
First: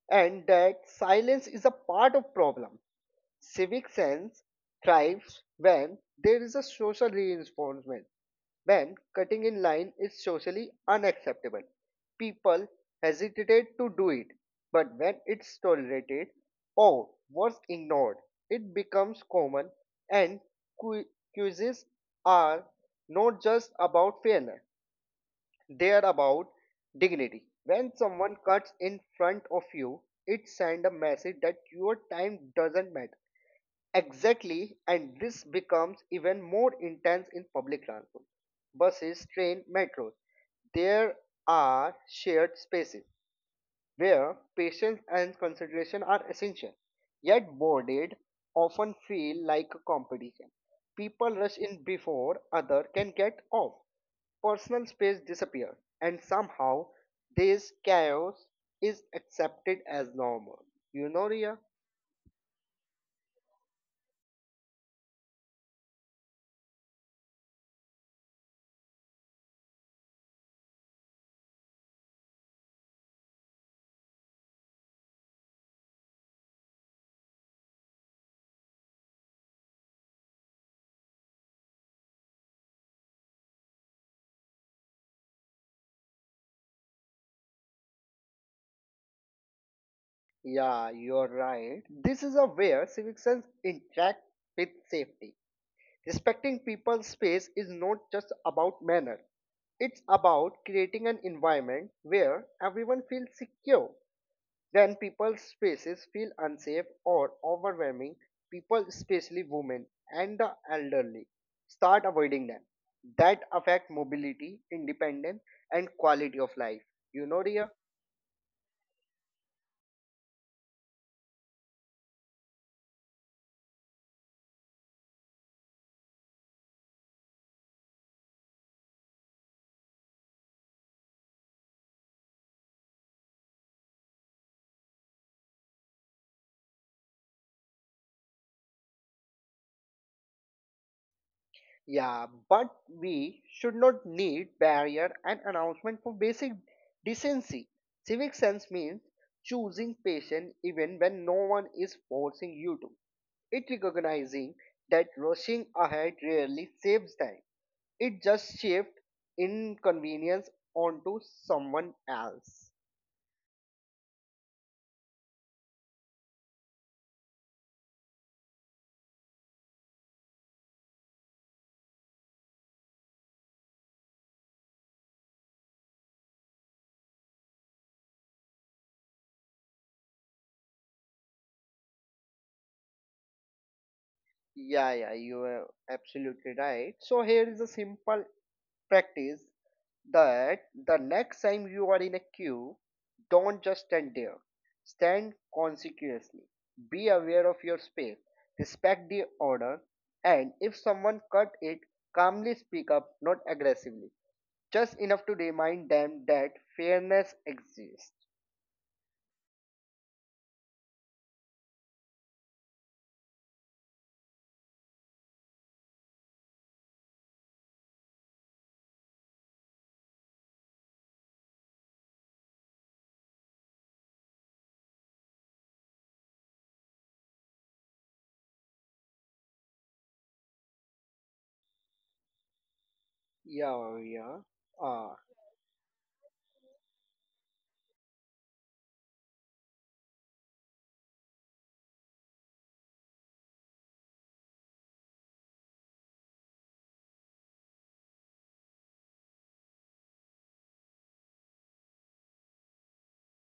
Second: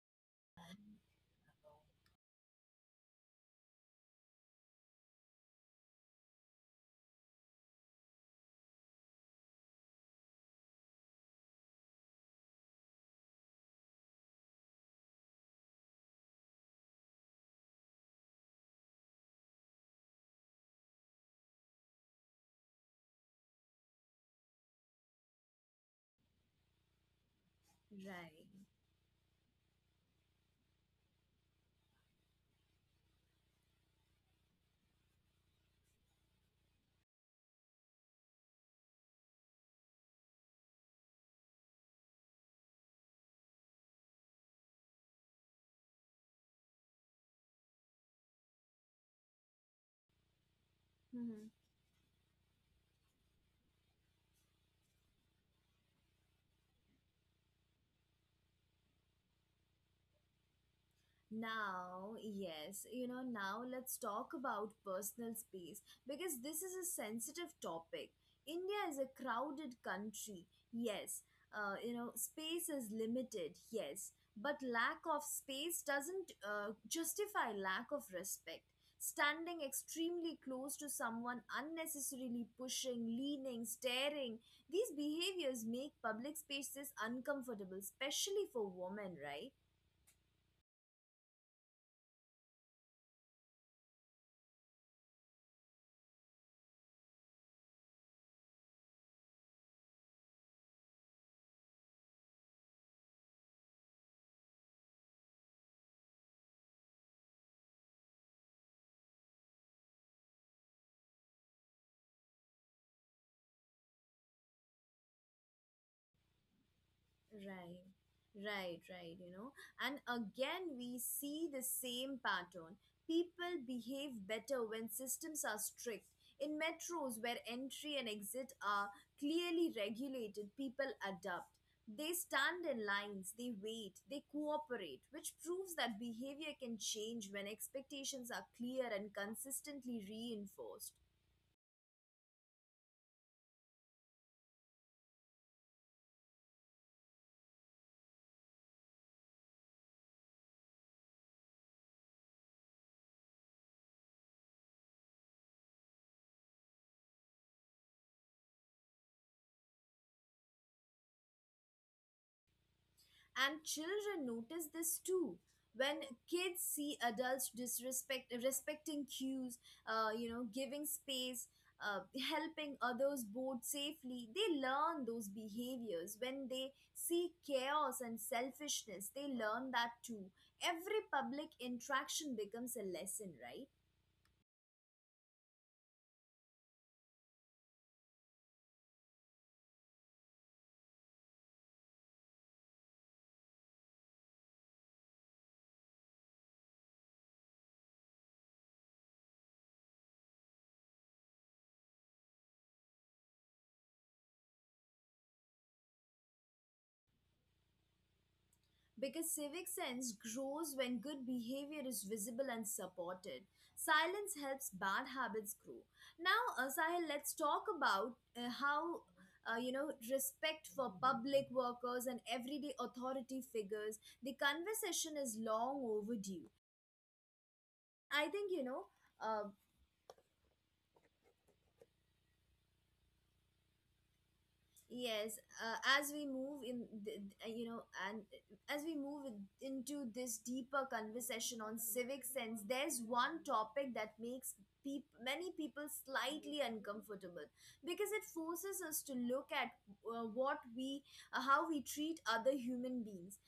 S2: And that silence is a part of problem. Civic sense thrives when there is a social reinforcement. When cutting in line is socially unacceptable, people hesitate to do it. But when it's tolerated or worse ignored, it becomes common, and cu- quizzes are not just about fairness, they are about dignity. When someone
S1: right.
S2: cuts in front of you, it sends a message that your time doesn't matter. Exactly, and this becomes even more intense in public transport. Buses, train, metros. There are shared spaces where patience and concentration are essential. Yet boarded often feel like a competition. People
S1: Mhm.
S2: rush in before other can get off. Personal space disappears, and somehow this chaos is accepted as normal. You know, Ria?
S1: Now, yes, you know, now let's talk about personal space because this is a sensitive topic. India is a crowded country, yes. You know, space is limited, yes. But lack of space doesn't justify lack of respect. Standing extremely close to someone, unnecessarily pushing, leaning, staring, these behaviors make public spaces uncomfortable, especially for women, right?
S2: Yeah, you're right. This is a where civic sense interact with safety. Respecting people's space is not just about manner. It's about creating an environment where everyone feels secure. When people's spaces feel unsafe or overwhelming, people, especially women and the elderly, start avoiding them. That affect mobility, independence, and quality of life. You know, Ria?
S1: Right, right, right, you know. And again, we see the same pattern. People behave better when systems are strict. In metros where entry and exit are clearly regulated, people adapt. They stand in lines, they wait, they cooperate, which proves that behavior can change when expectations are clear and consistently reinforced.
S2: Yeah, but we should not need barrier and announcement for basic decency. Civic sense means choosing patience even when no one is forcing you to. It recognizing that rushing ahead rarely saves time. It just shifts inconvenience onto someone else.
S1: And children notice this too. When kids see adults disrespect respecting cues, giving space, uh, helping others board safely, they learn those behaviors. When they see chaos and selfishness, they learn that too. Every public interaction becomes a lesson, right?
S2: Yeah, yeah, you are absolutely right. So here is a simple practice that the next time you are in a queue, don't just stand there. Stand conspicuously. Be aware of your space. Respect the order. And if someone cut it, calmly speak up, not aggressively. Just enough to remind them that fairness exists.
S1: Because civic sense grows when good behavior is visible and supported. Silence helps bad habits grow. Now, Sahil, let's talk about how you know, respect for public workers and everyday authority figures. The conversation is long overdue. I think, you know. Uh,
S2: Yeah, yeah. Ah,
S1: Yes, as we move in, the, you know, and as we move into this deeper conversation on civic sense, there's one topic that makes many people slightly uncomfortable because it forces us to look at uh, what we, how we treat other human beings,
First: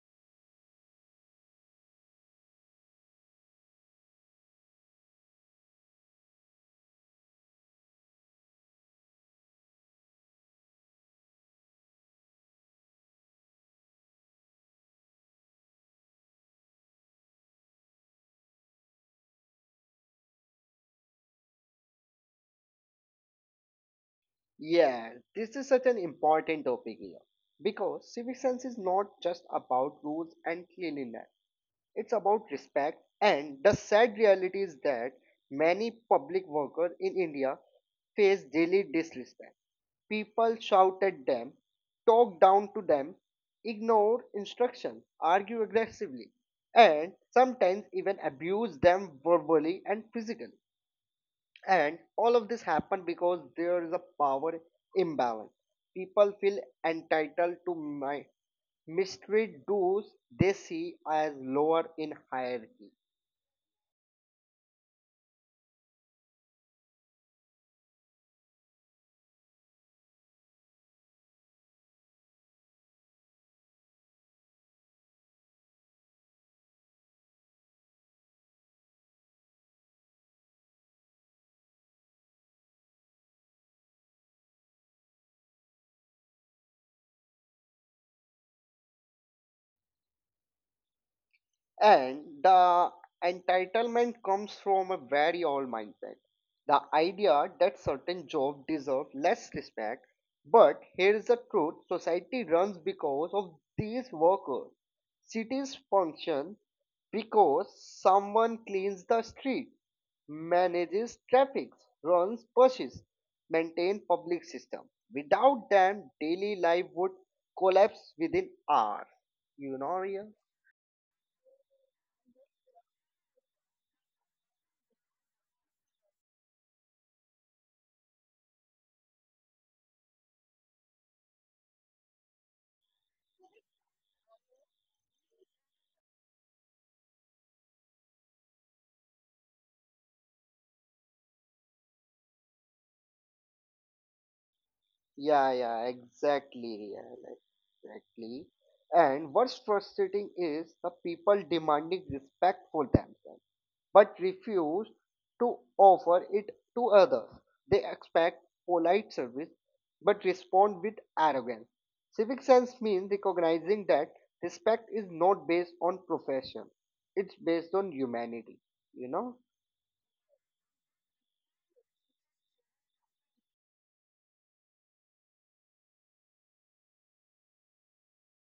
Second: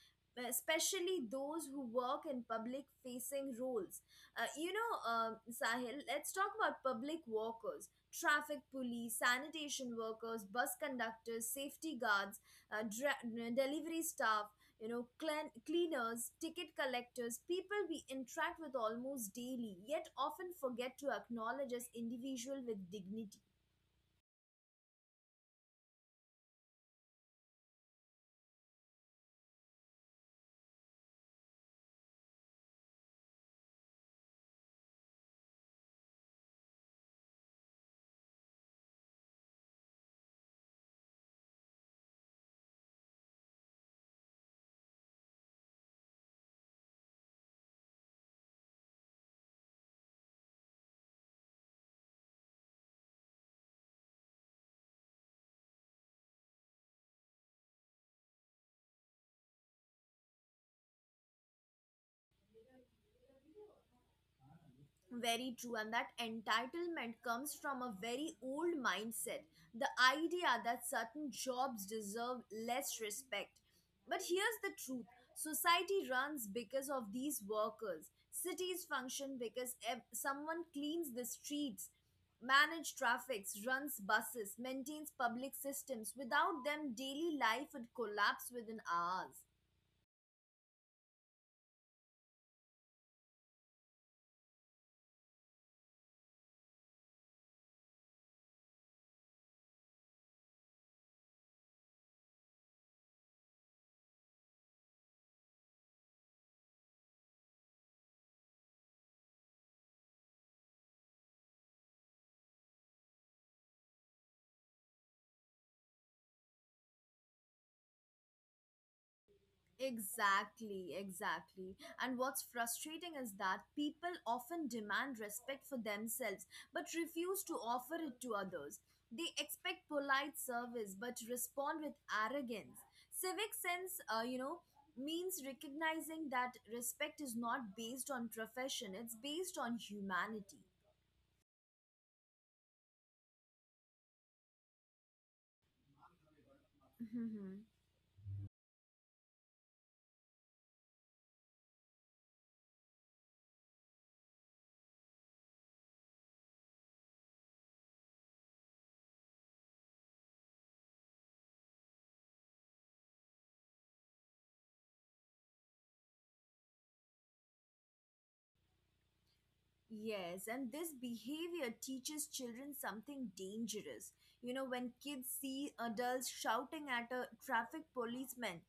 S1: especially those who work in public facing roles. Sahil, let's talk about public workers: traffic police, sanitation workers, bus conductors, safety guards, uh, dra- delivery staff, cleaners, ticket collectors, people we interact with almost daily, yet often forget to acknowledge as individual with dignity.
S2: yeah. This is such an important topic here. Because civic sense is not just about rules and cleanliness. It's about respect, and the sad reality is that many public workers in India face daily disrespect. People shout at them, talk down to them, ignore instructions, argue aggressively, and sometimes even abuse them verbally and physically. And all of this happened because there is a power imbalance. People feel entitled to my mistreat those they see as lower in hierarchy.
S1: Very true, and that entitlement comes from a very old mindset, the idea that certain jobs deserve less respect. But here's the truth: society runs because of these workers, cities function because someone cleans the streets, manage traffics, runs buses, maintains public systems. Without them, daily life would collapse within hours.
S2: And the entitlement comes from a very old mindset. The idea that certain jobs deserve less respect. But here is the truth, society runs because of these workers. Cities function because someone cleans the street, manages traffic, runs buses, maintains public system. Without them, daily life would collapse within hours. You know, Arya?
S1: Exactly, exactly. And what's frustrating is that people often demand respect for themselves but refuse to offer it to others. They expect polite service but respond with arrogance. Civic sense means recognizing that respect is not based on profession, it's based on humanity.
S2: Yeah, exactly, yeah, like, exactly. And what's frustrating is the people demanding respect for themselves, but refuse to offer it to others. They expect polite service, but respond with arrogance. Civic sense means recognizing that respect is not based on profession; it's based on humanity. You know?
S1: Yes, and this behavior teaches children something dangerous. You know, when kids see adults shouting at a traffic policeman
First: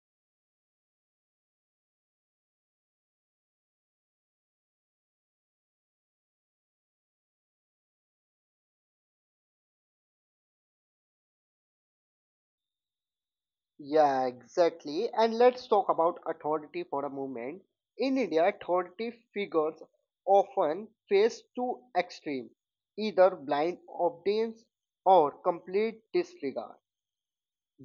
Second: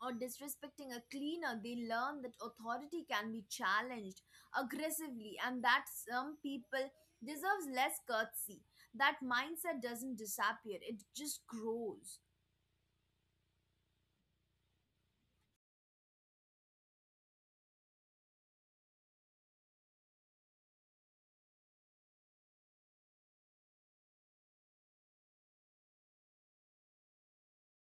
S1: or disrespecting a cleaner, they learn that authority can be challenged aggressively and that some people deserves less courtesy. That mindset doesn't disappear, it just grows.
S2: Yeah, exactly. And let's talk about authority for a moment. In India, authority figures often face two extremes, either blind obedience or complete disregard.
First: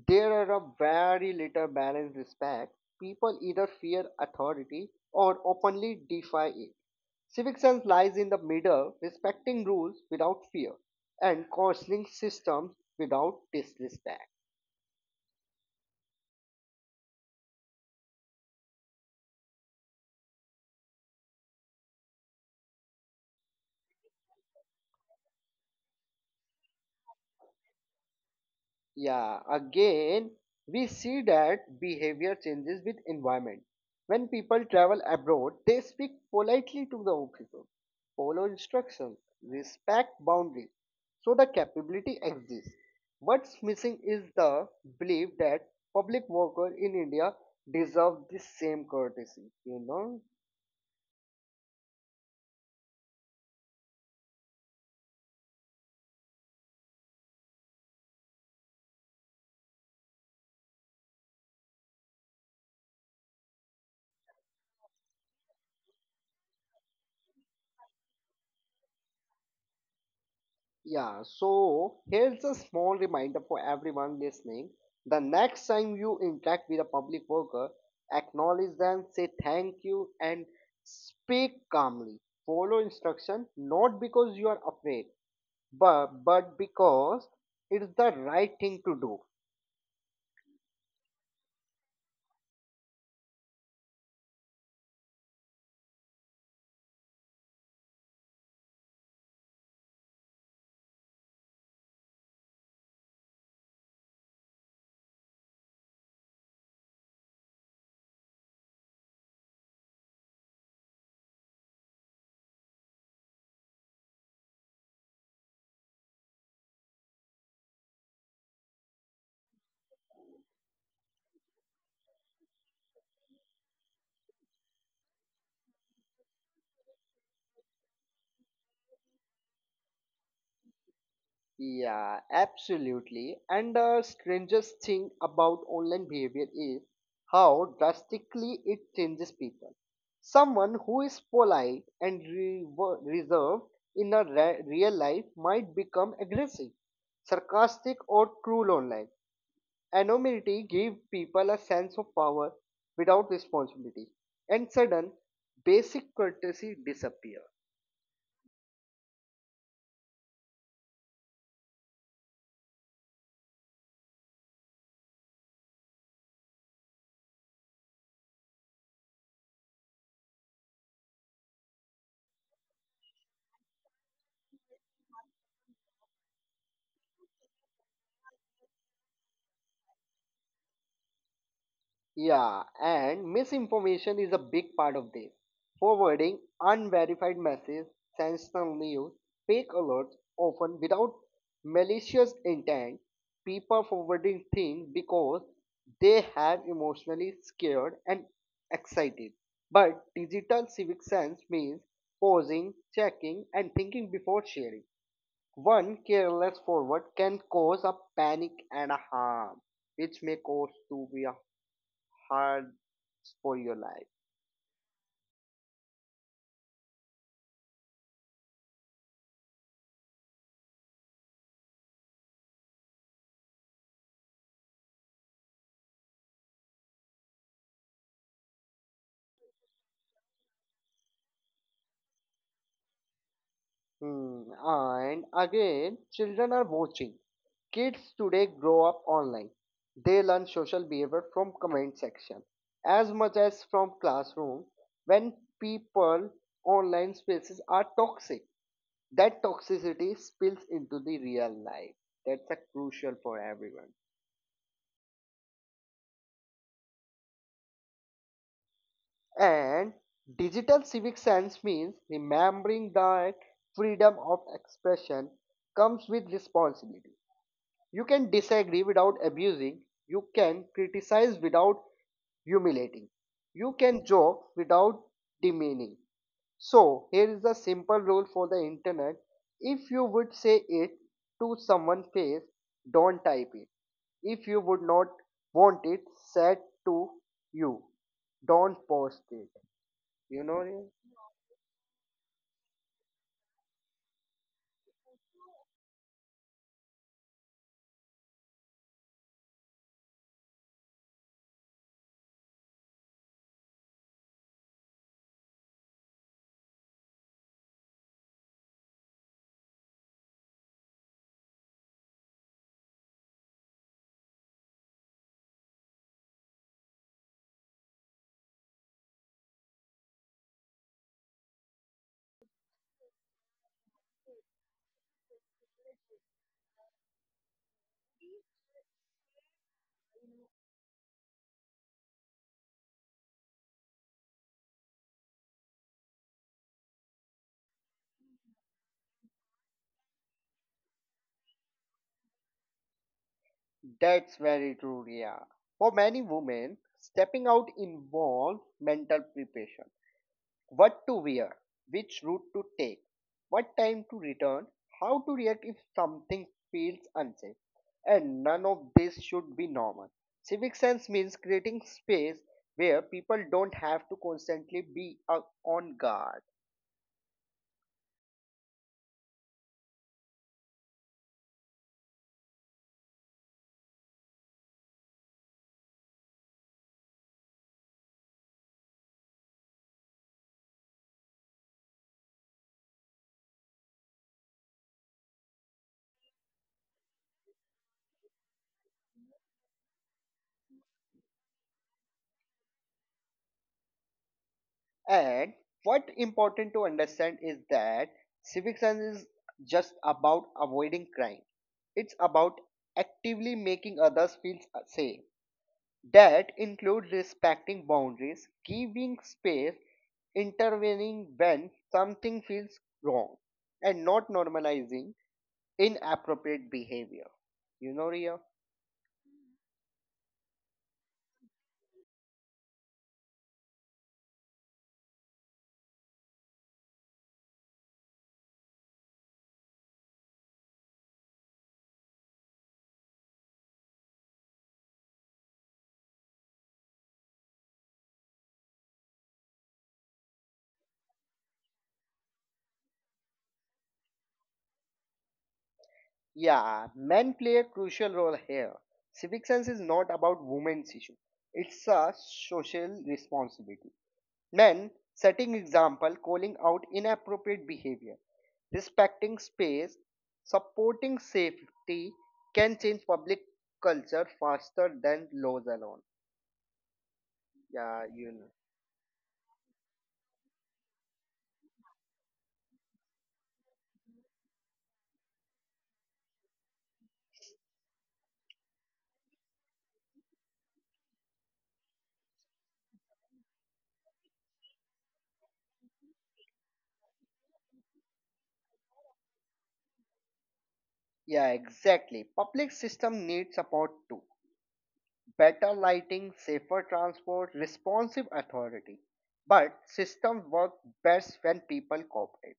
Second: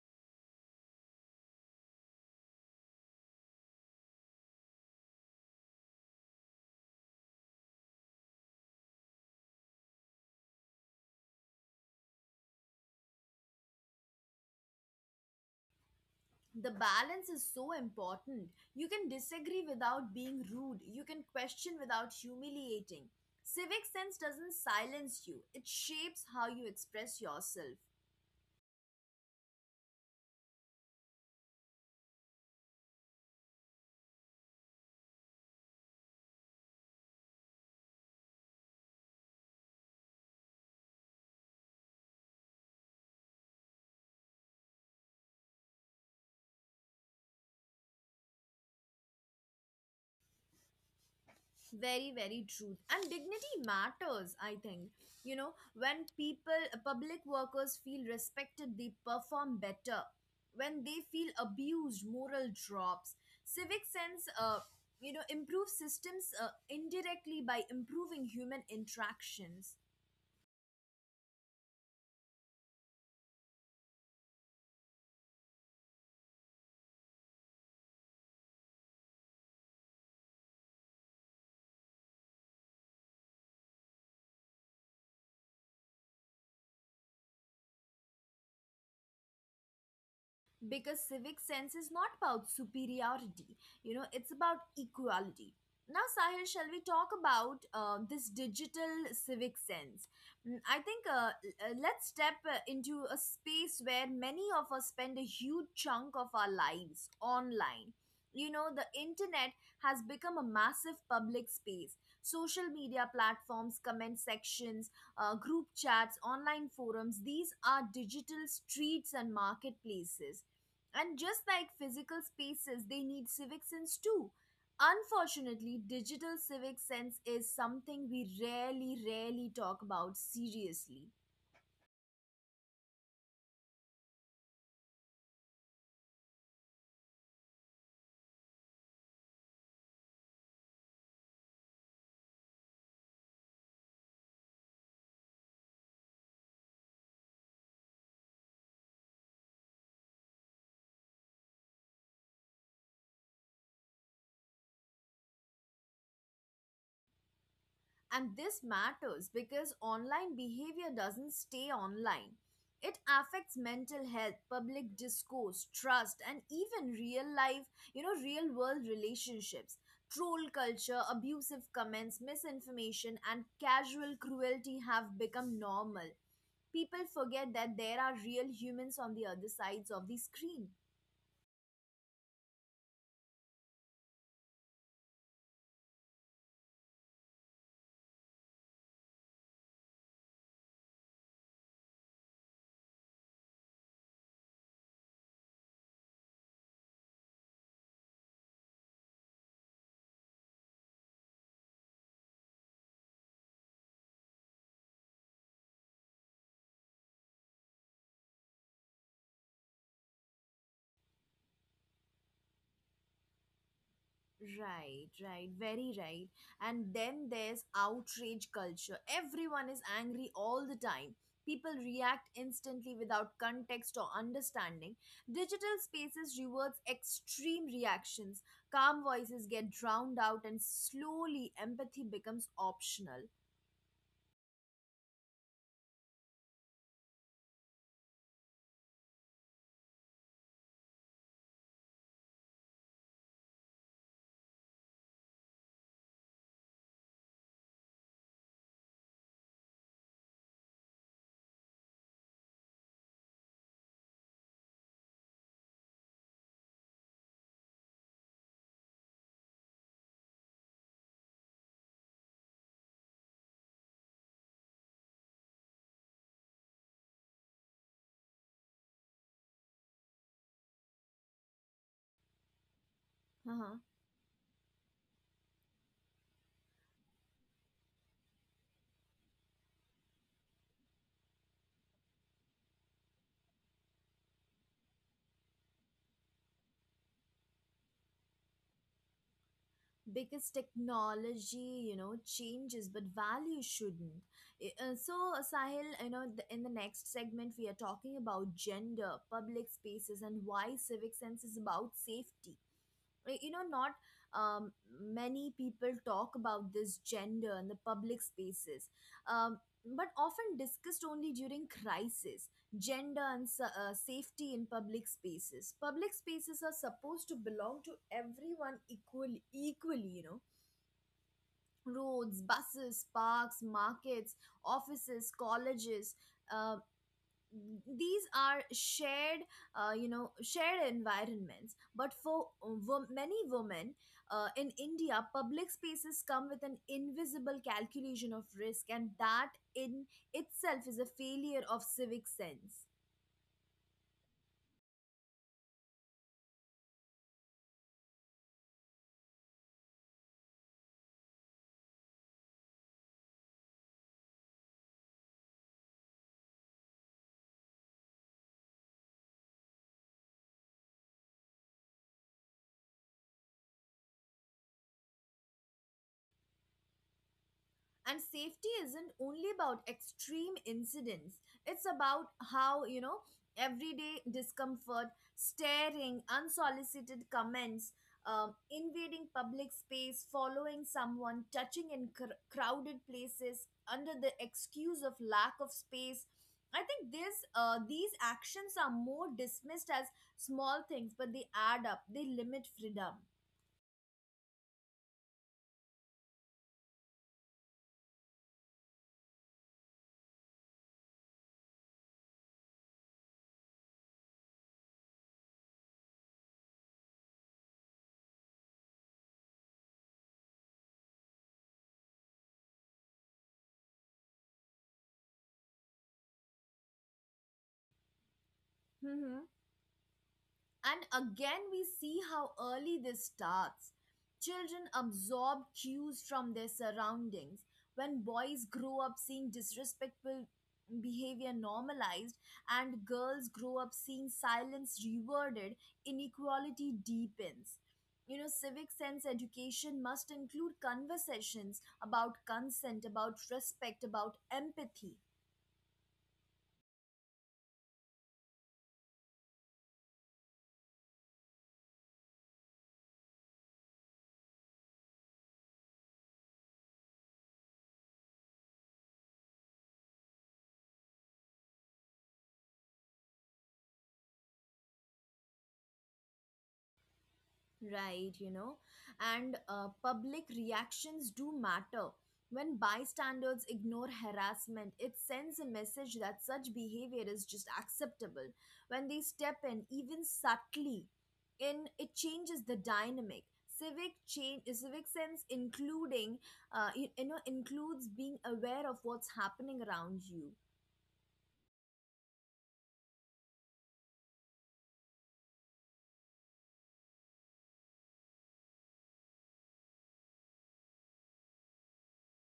S2: There are a very little balanced respect. People either fear authority or openly defy it. Civic sense lies in the middle, respecting rules without fear and cautioning systems without disrespect.
S1: The balance is so important. You can disagree without being rude, you can question without humiliating. Civic sense doesn't silence you, it shapes how you express yourself.
S2: Yeah, again, we see that behavior changes with environment. When people travel abroad, they speak politely to the people, follow instructions, respect boundaries. So the capability exists. What's missing is the belief that public worker in India deserve the same courtesy, you know?
S1: Very, very truth. And dignity matters, I think. You know, when people, public workers feel respected, they perform better. When they feel abused, moral drops. Civic sense improves systems indirectly by improving human interactions.
S2: Yeah, so here's a small reminder for everyone listening. The next time you interact with a public worker, acknowledge them, say thank you, and speak calmly. Follow instruction not because you are afraid, but because it's the right thing to do.
S1: Because civic sense is not about superiority, you know, it's about equality. Now, Sahil, shall we talk about this digital civic sense? I think let's step into a space where many of us spend a huge chunk of our lives online. You know, the internet has become a massive public space. Social media platforms, comment sections, group chats, online forums, these are digital streets and marketplaces. And just like physical spaces, they need civic sense too. Unfortunately, digital civic sense is something we rarely talk about seriously.
S2: Yeah, absolutely. And the strangest thing about online behavior is how drastically it changes people. Someone who is polite and reserved in a real life might become aggressive, sarcastic, or cruel online. Anonymity gives people a sense of power without responsibility, and sudden basic courtesy disappears.
S1: And this matters because online behavior doesn't stay online. It affects mental health, public discourse, trust, and even real life, you know, real world relationships. Troll culture, abusive comments, misinformation, and casual cruelty have become normal. People forget that there are real humans on the other sides of the screen.
S2: Yeah, and misinformation is a big part of this. Forwarding unverified messages, sensational news, fake alerts, often without malicious intent, people forwarding things because they have emotionally scared and excited. But digital civic sense means pausing, checking, and thinking before sharing. One careless forward can cause a panic and a harm, which may cause to be a hard for your life.
S1: Right, right, very right. And then there's outrage culture. Everyone is angry all the time. People react instantly without context or understanding. Digital spaces rewards extreme reactions. Calm voices get drowned out, and slowly empathy becomes optional.
S2: Hmm. And again, children are watching. Kids today grow up online. They learn social behavior from comment section as much as from classroom. When people online spaces are toxic, that toxicity spills into the real life. That's a crucial for everyone. And digital civic sense means remembering that freedom of expression comes with responsibility. You can disagree without abusing. You can criticize without humiliating. You
S1: Uh-huh.
S2: can joke without demeaning. So, here is a simple rule for the internet. If you would say it to someone's face, don't type it. If you would not want it said to you, don't post it. You
S1: Because
S2: know,
S1: technology, you know, changes but value shouldn't. I- uh, so Sahil, you know, in the next segment we are talking about gender, public spaces, and why civic sense is about safety. You know not um, Many people talk about this gender in the public spaces, um, but often discussed only during crisis. Gender and safety in public spaces: public spaces are supposed to belong to everyone equally, you know. Roads, buses, parks, markets, offices, colleges, uh, these are shared, shared environments. But for many women in India, public spaces come with an invisible calculation of risk, and that in itself is a failure of civic sense.
S2: that's very true, yeah. For many women, stepping out involves mental preparation. What to wear, which route to take, what time to return, how to react if something feels unsafe. And none of this should be normal. Civic sense means creating space where people don't have to constantly be on guard.
S1: And safety isn't only about extreme incidents, it's about, how you know, everyday discomfort: staring, unsolicited comments, invading public space, following someone, touching in crowded places under the excuse of lack of space. I think this these actions are more dismissed as small things, but they add up, they limit freedom.
S2: And what important to understand is that civic sense is just about avoiding crime. It's about actively making others feel safe. That includes respecting boundaries, giving space, intervening when something feels wrong, and not normalizing inappropriate behavior. You know, Ria?
S1: And again, we see how early this starts. Children absorb cues from their surroundings. When boys grow up seeing disrespectful behavior normalized, and girls grow up seeing silence rewarded, inequality deepens. You know, civic sense education must include conversations about consent, about respect, about empathy.
S2: Yeah, men play a crucial role here. Civic sense is not about women's issue, it's a social responsibility. Men setting example, calling out inappropriate behavior, respecting space, supporting safety can change public culture faster than laws alone. Yeah, you
S1: Right, you
S2: know.
S1: know. And public reactions do matter. When bystanders ignore harassment, it sends a message that such behavior is just acceptable. When they step in, even subtly, in it changes the dynamic. Civic sense including includes being aware of what's happening around you.
S2: Yeah, exactly. Public system needs support too. Better lighting, safer transport, responsive authority. But systems work best when people cooperate.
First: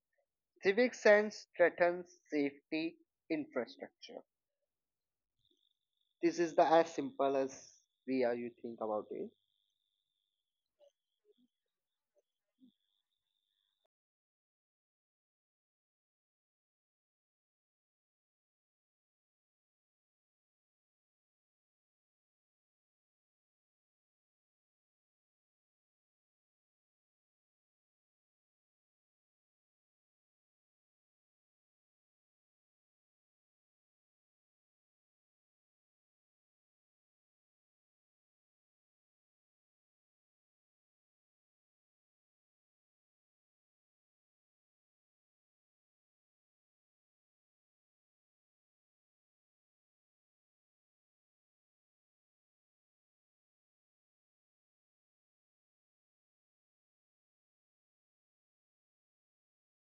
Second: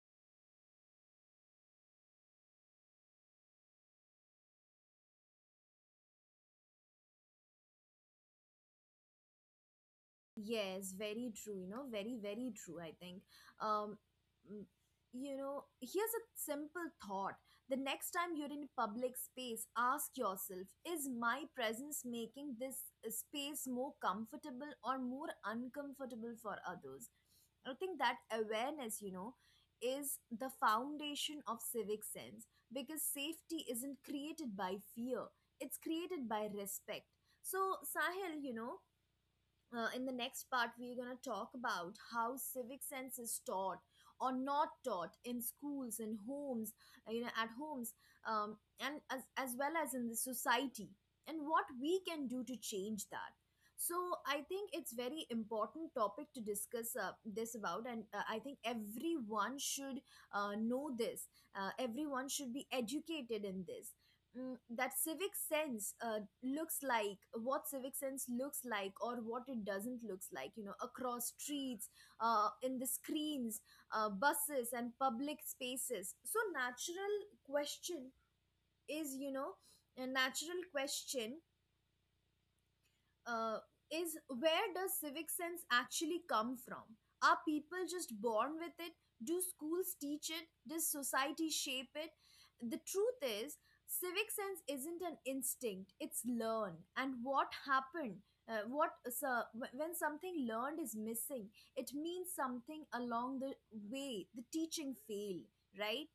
S2: Civic sense threatens safety infrastructure. This is the as simple as we are you think about it.
S1: Yes, very true. You know, very, very true, I think. Um, mm, you know, here's a simple thought. The next time you're in public space, ask yourself, is my presence making this space more comfortable or more uncomfortable for others? I think that awareness, you know, is the foundation of civic sense because safety isn't created by fear, it's created by respect. So, Sahil, you know, in the next part we're going to talk about how civic sense is taught or not taught in schools and homes, at homes, um, and as well as in the society, and what we can do to change that. So I think it's very important topic to discuss this about, and I think everyone should know this, everyone should be educated in this, that civic sense looks like, what civic sense looks like or what it doesn't looks like, you know, across streets, in the screens, buses and public spaces. So natural question is, you know, a natural question uh, is where does civic sense actually come from? Are people just born with it? Do schools teach it? Does society shape it? The truth is, civic sense isn't an instinct, it's learned. And what happened? When something learned is missing, it means something along the way the teaching failed, right?